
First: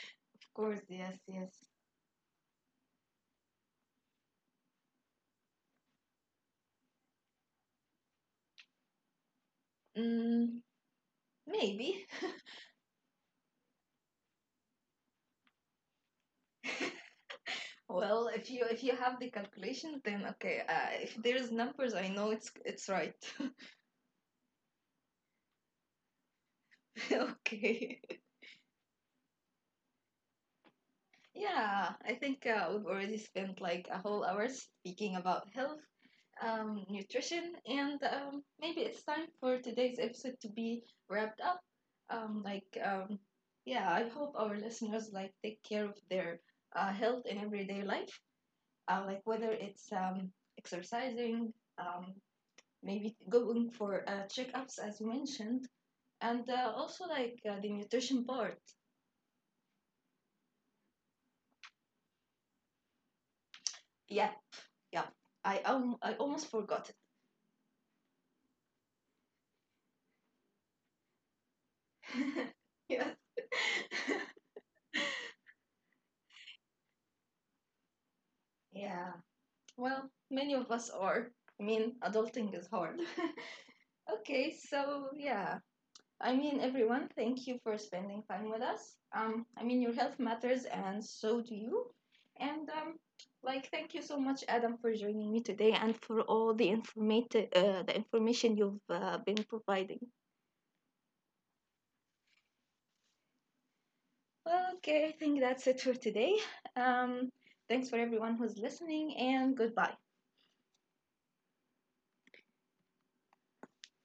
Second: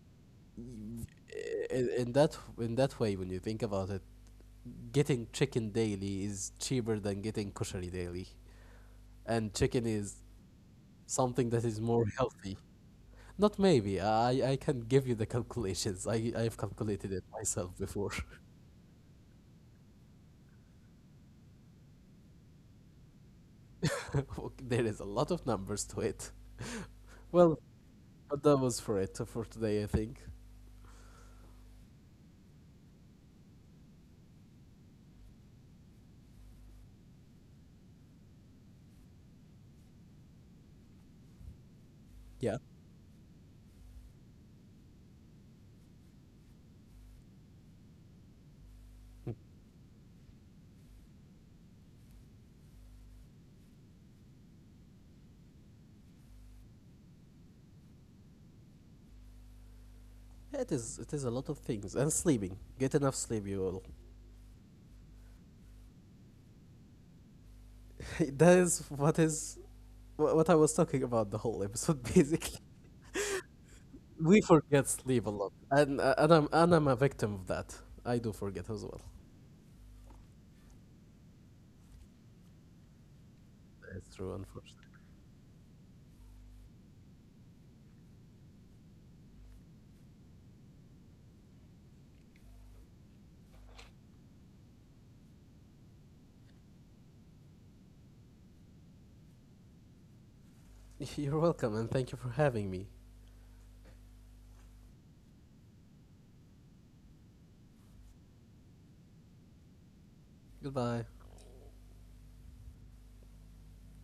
A: course,
B: y-
A: yes, yes.
B: in, in that in that way, when you think about it, getting chicken daily is cheaper than getting koshari daily, and chicken is
A: Mm,
B: something that is more
A: maybe.
B: healthy. Not maybe. I I can give you the calculations. I I've calculated it myself before.
A: Well, if you if you have the calculation, then okay. Uh, if there's numbers, I know it's it's right.
B: Ok- There is a lot of numbers to it. Well,
A: Okay.
B: but that was for it for today, I think.
A: Yeah, I think uh, we've already spent like a whole hour speaking about health, um, nutrition, and um, maybe it's time for today's episode to be wrapped up. Um,
B: Yeah.
A: like, um, yeah, I hope our listeners like take care of their uh, health in everyday life, uh, like whether it's um, exercising, um, maybe going for uh, checkups as you mentioned, and uh, also like uh, the nutrition part.
B: It is it is a lot of things, and sleeping. Get enough sleep, you all.
A: Yeah, yeah, I um, I almost forgot.
B: That is what is wha- what I was talking about the whole episode basically.
A: Yeah.
B: We forget sleep a lot, and uh, and I'm and I'm a victim of that. I do forget as well.
A: Yeah. Well, many of us are. I mean, adulting is hard.
B: It's true,
A: Okay,
B: unfortunately.
A: so yeah. I mean, everyone, thank you for spending time with us. Um, I mean, your health matters, and so do you. And um, like, thank you so much, Adam, for joining me today, and for all the informative, uh, the information you've uh, been providing.
B: You're welcome, and thank you for having me.
A: Well, okay, I think that's it for today. Um, thanks for everyone who's listening, and goodbye.
B: Goodbye.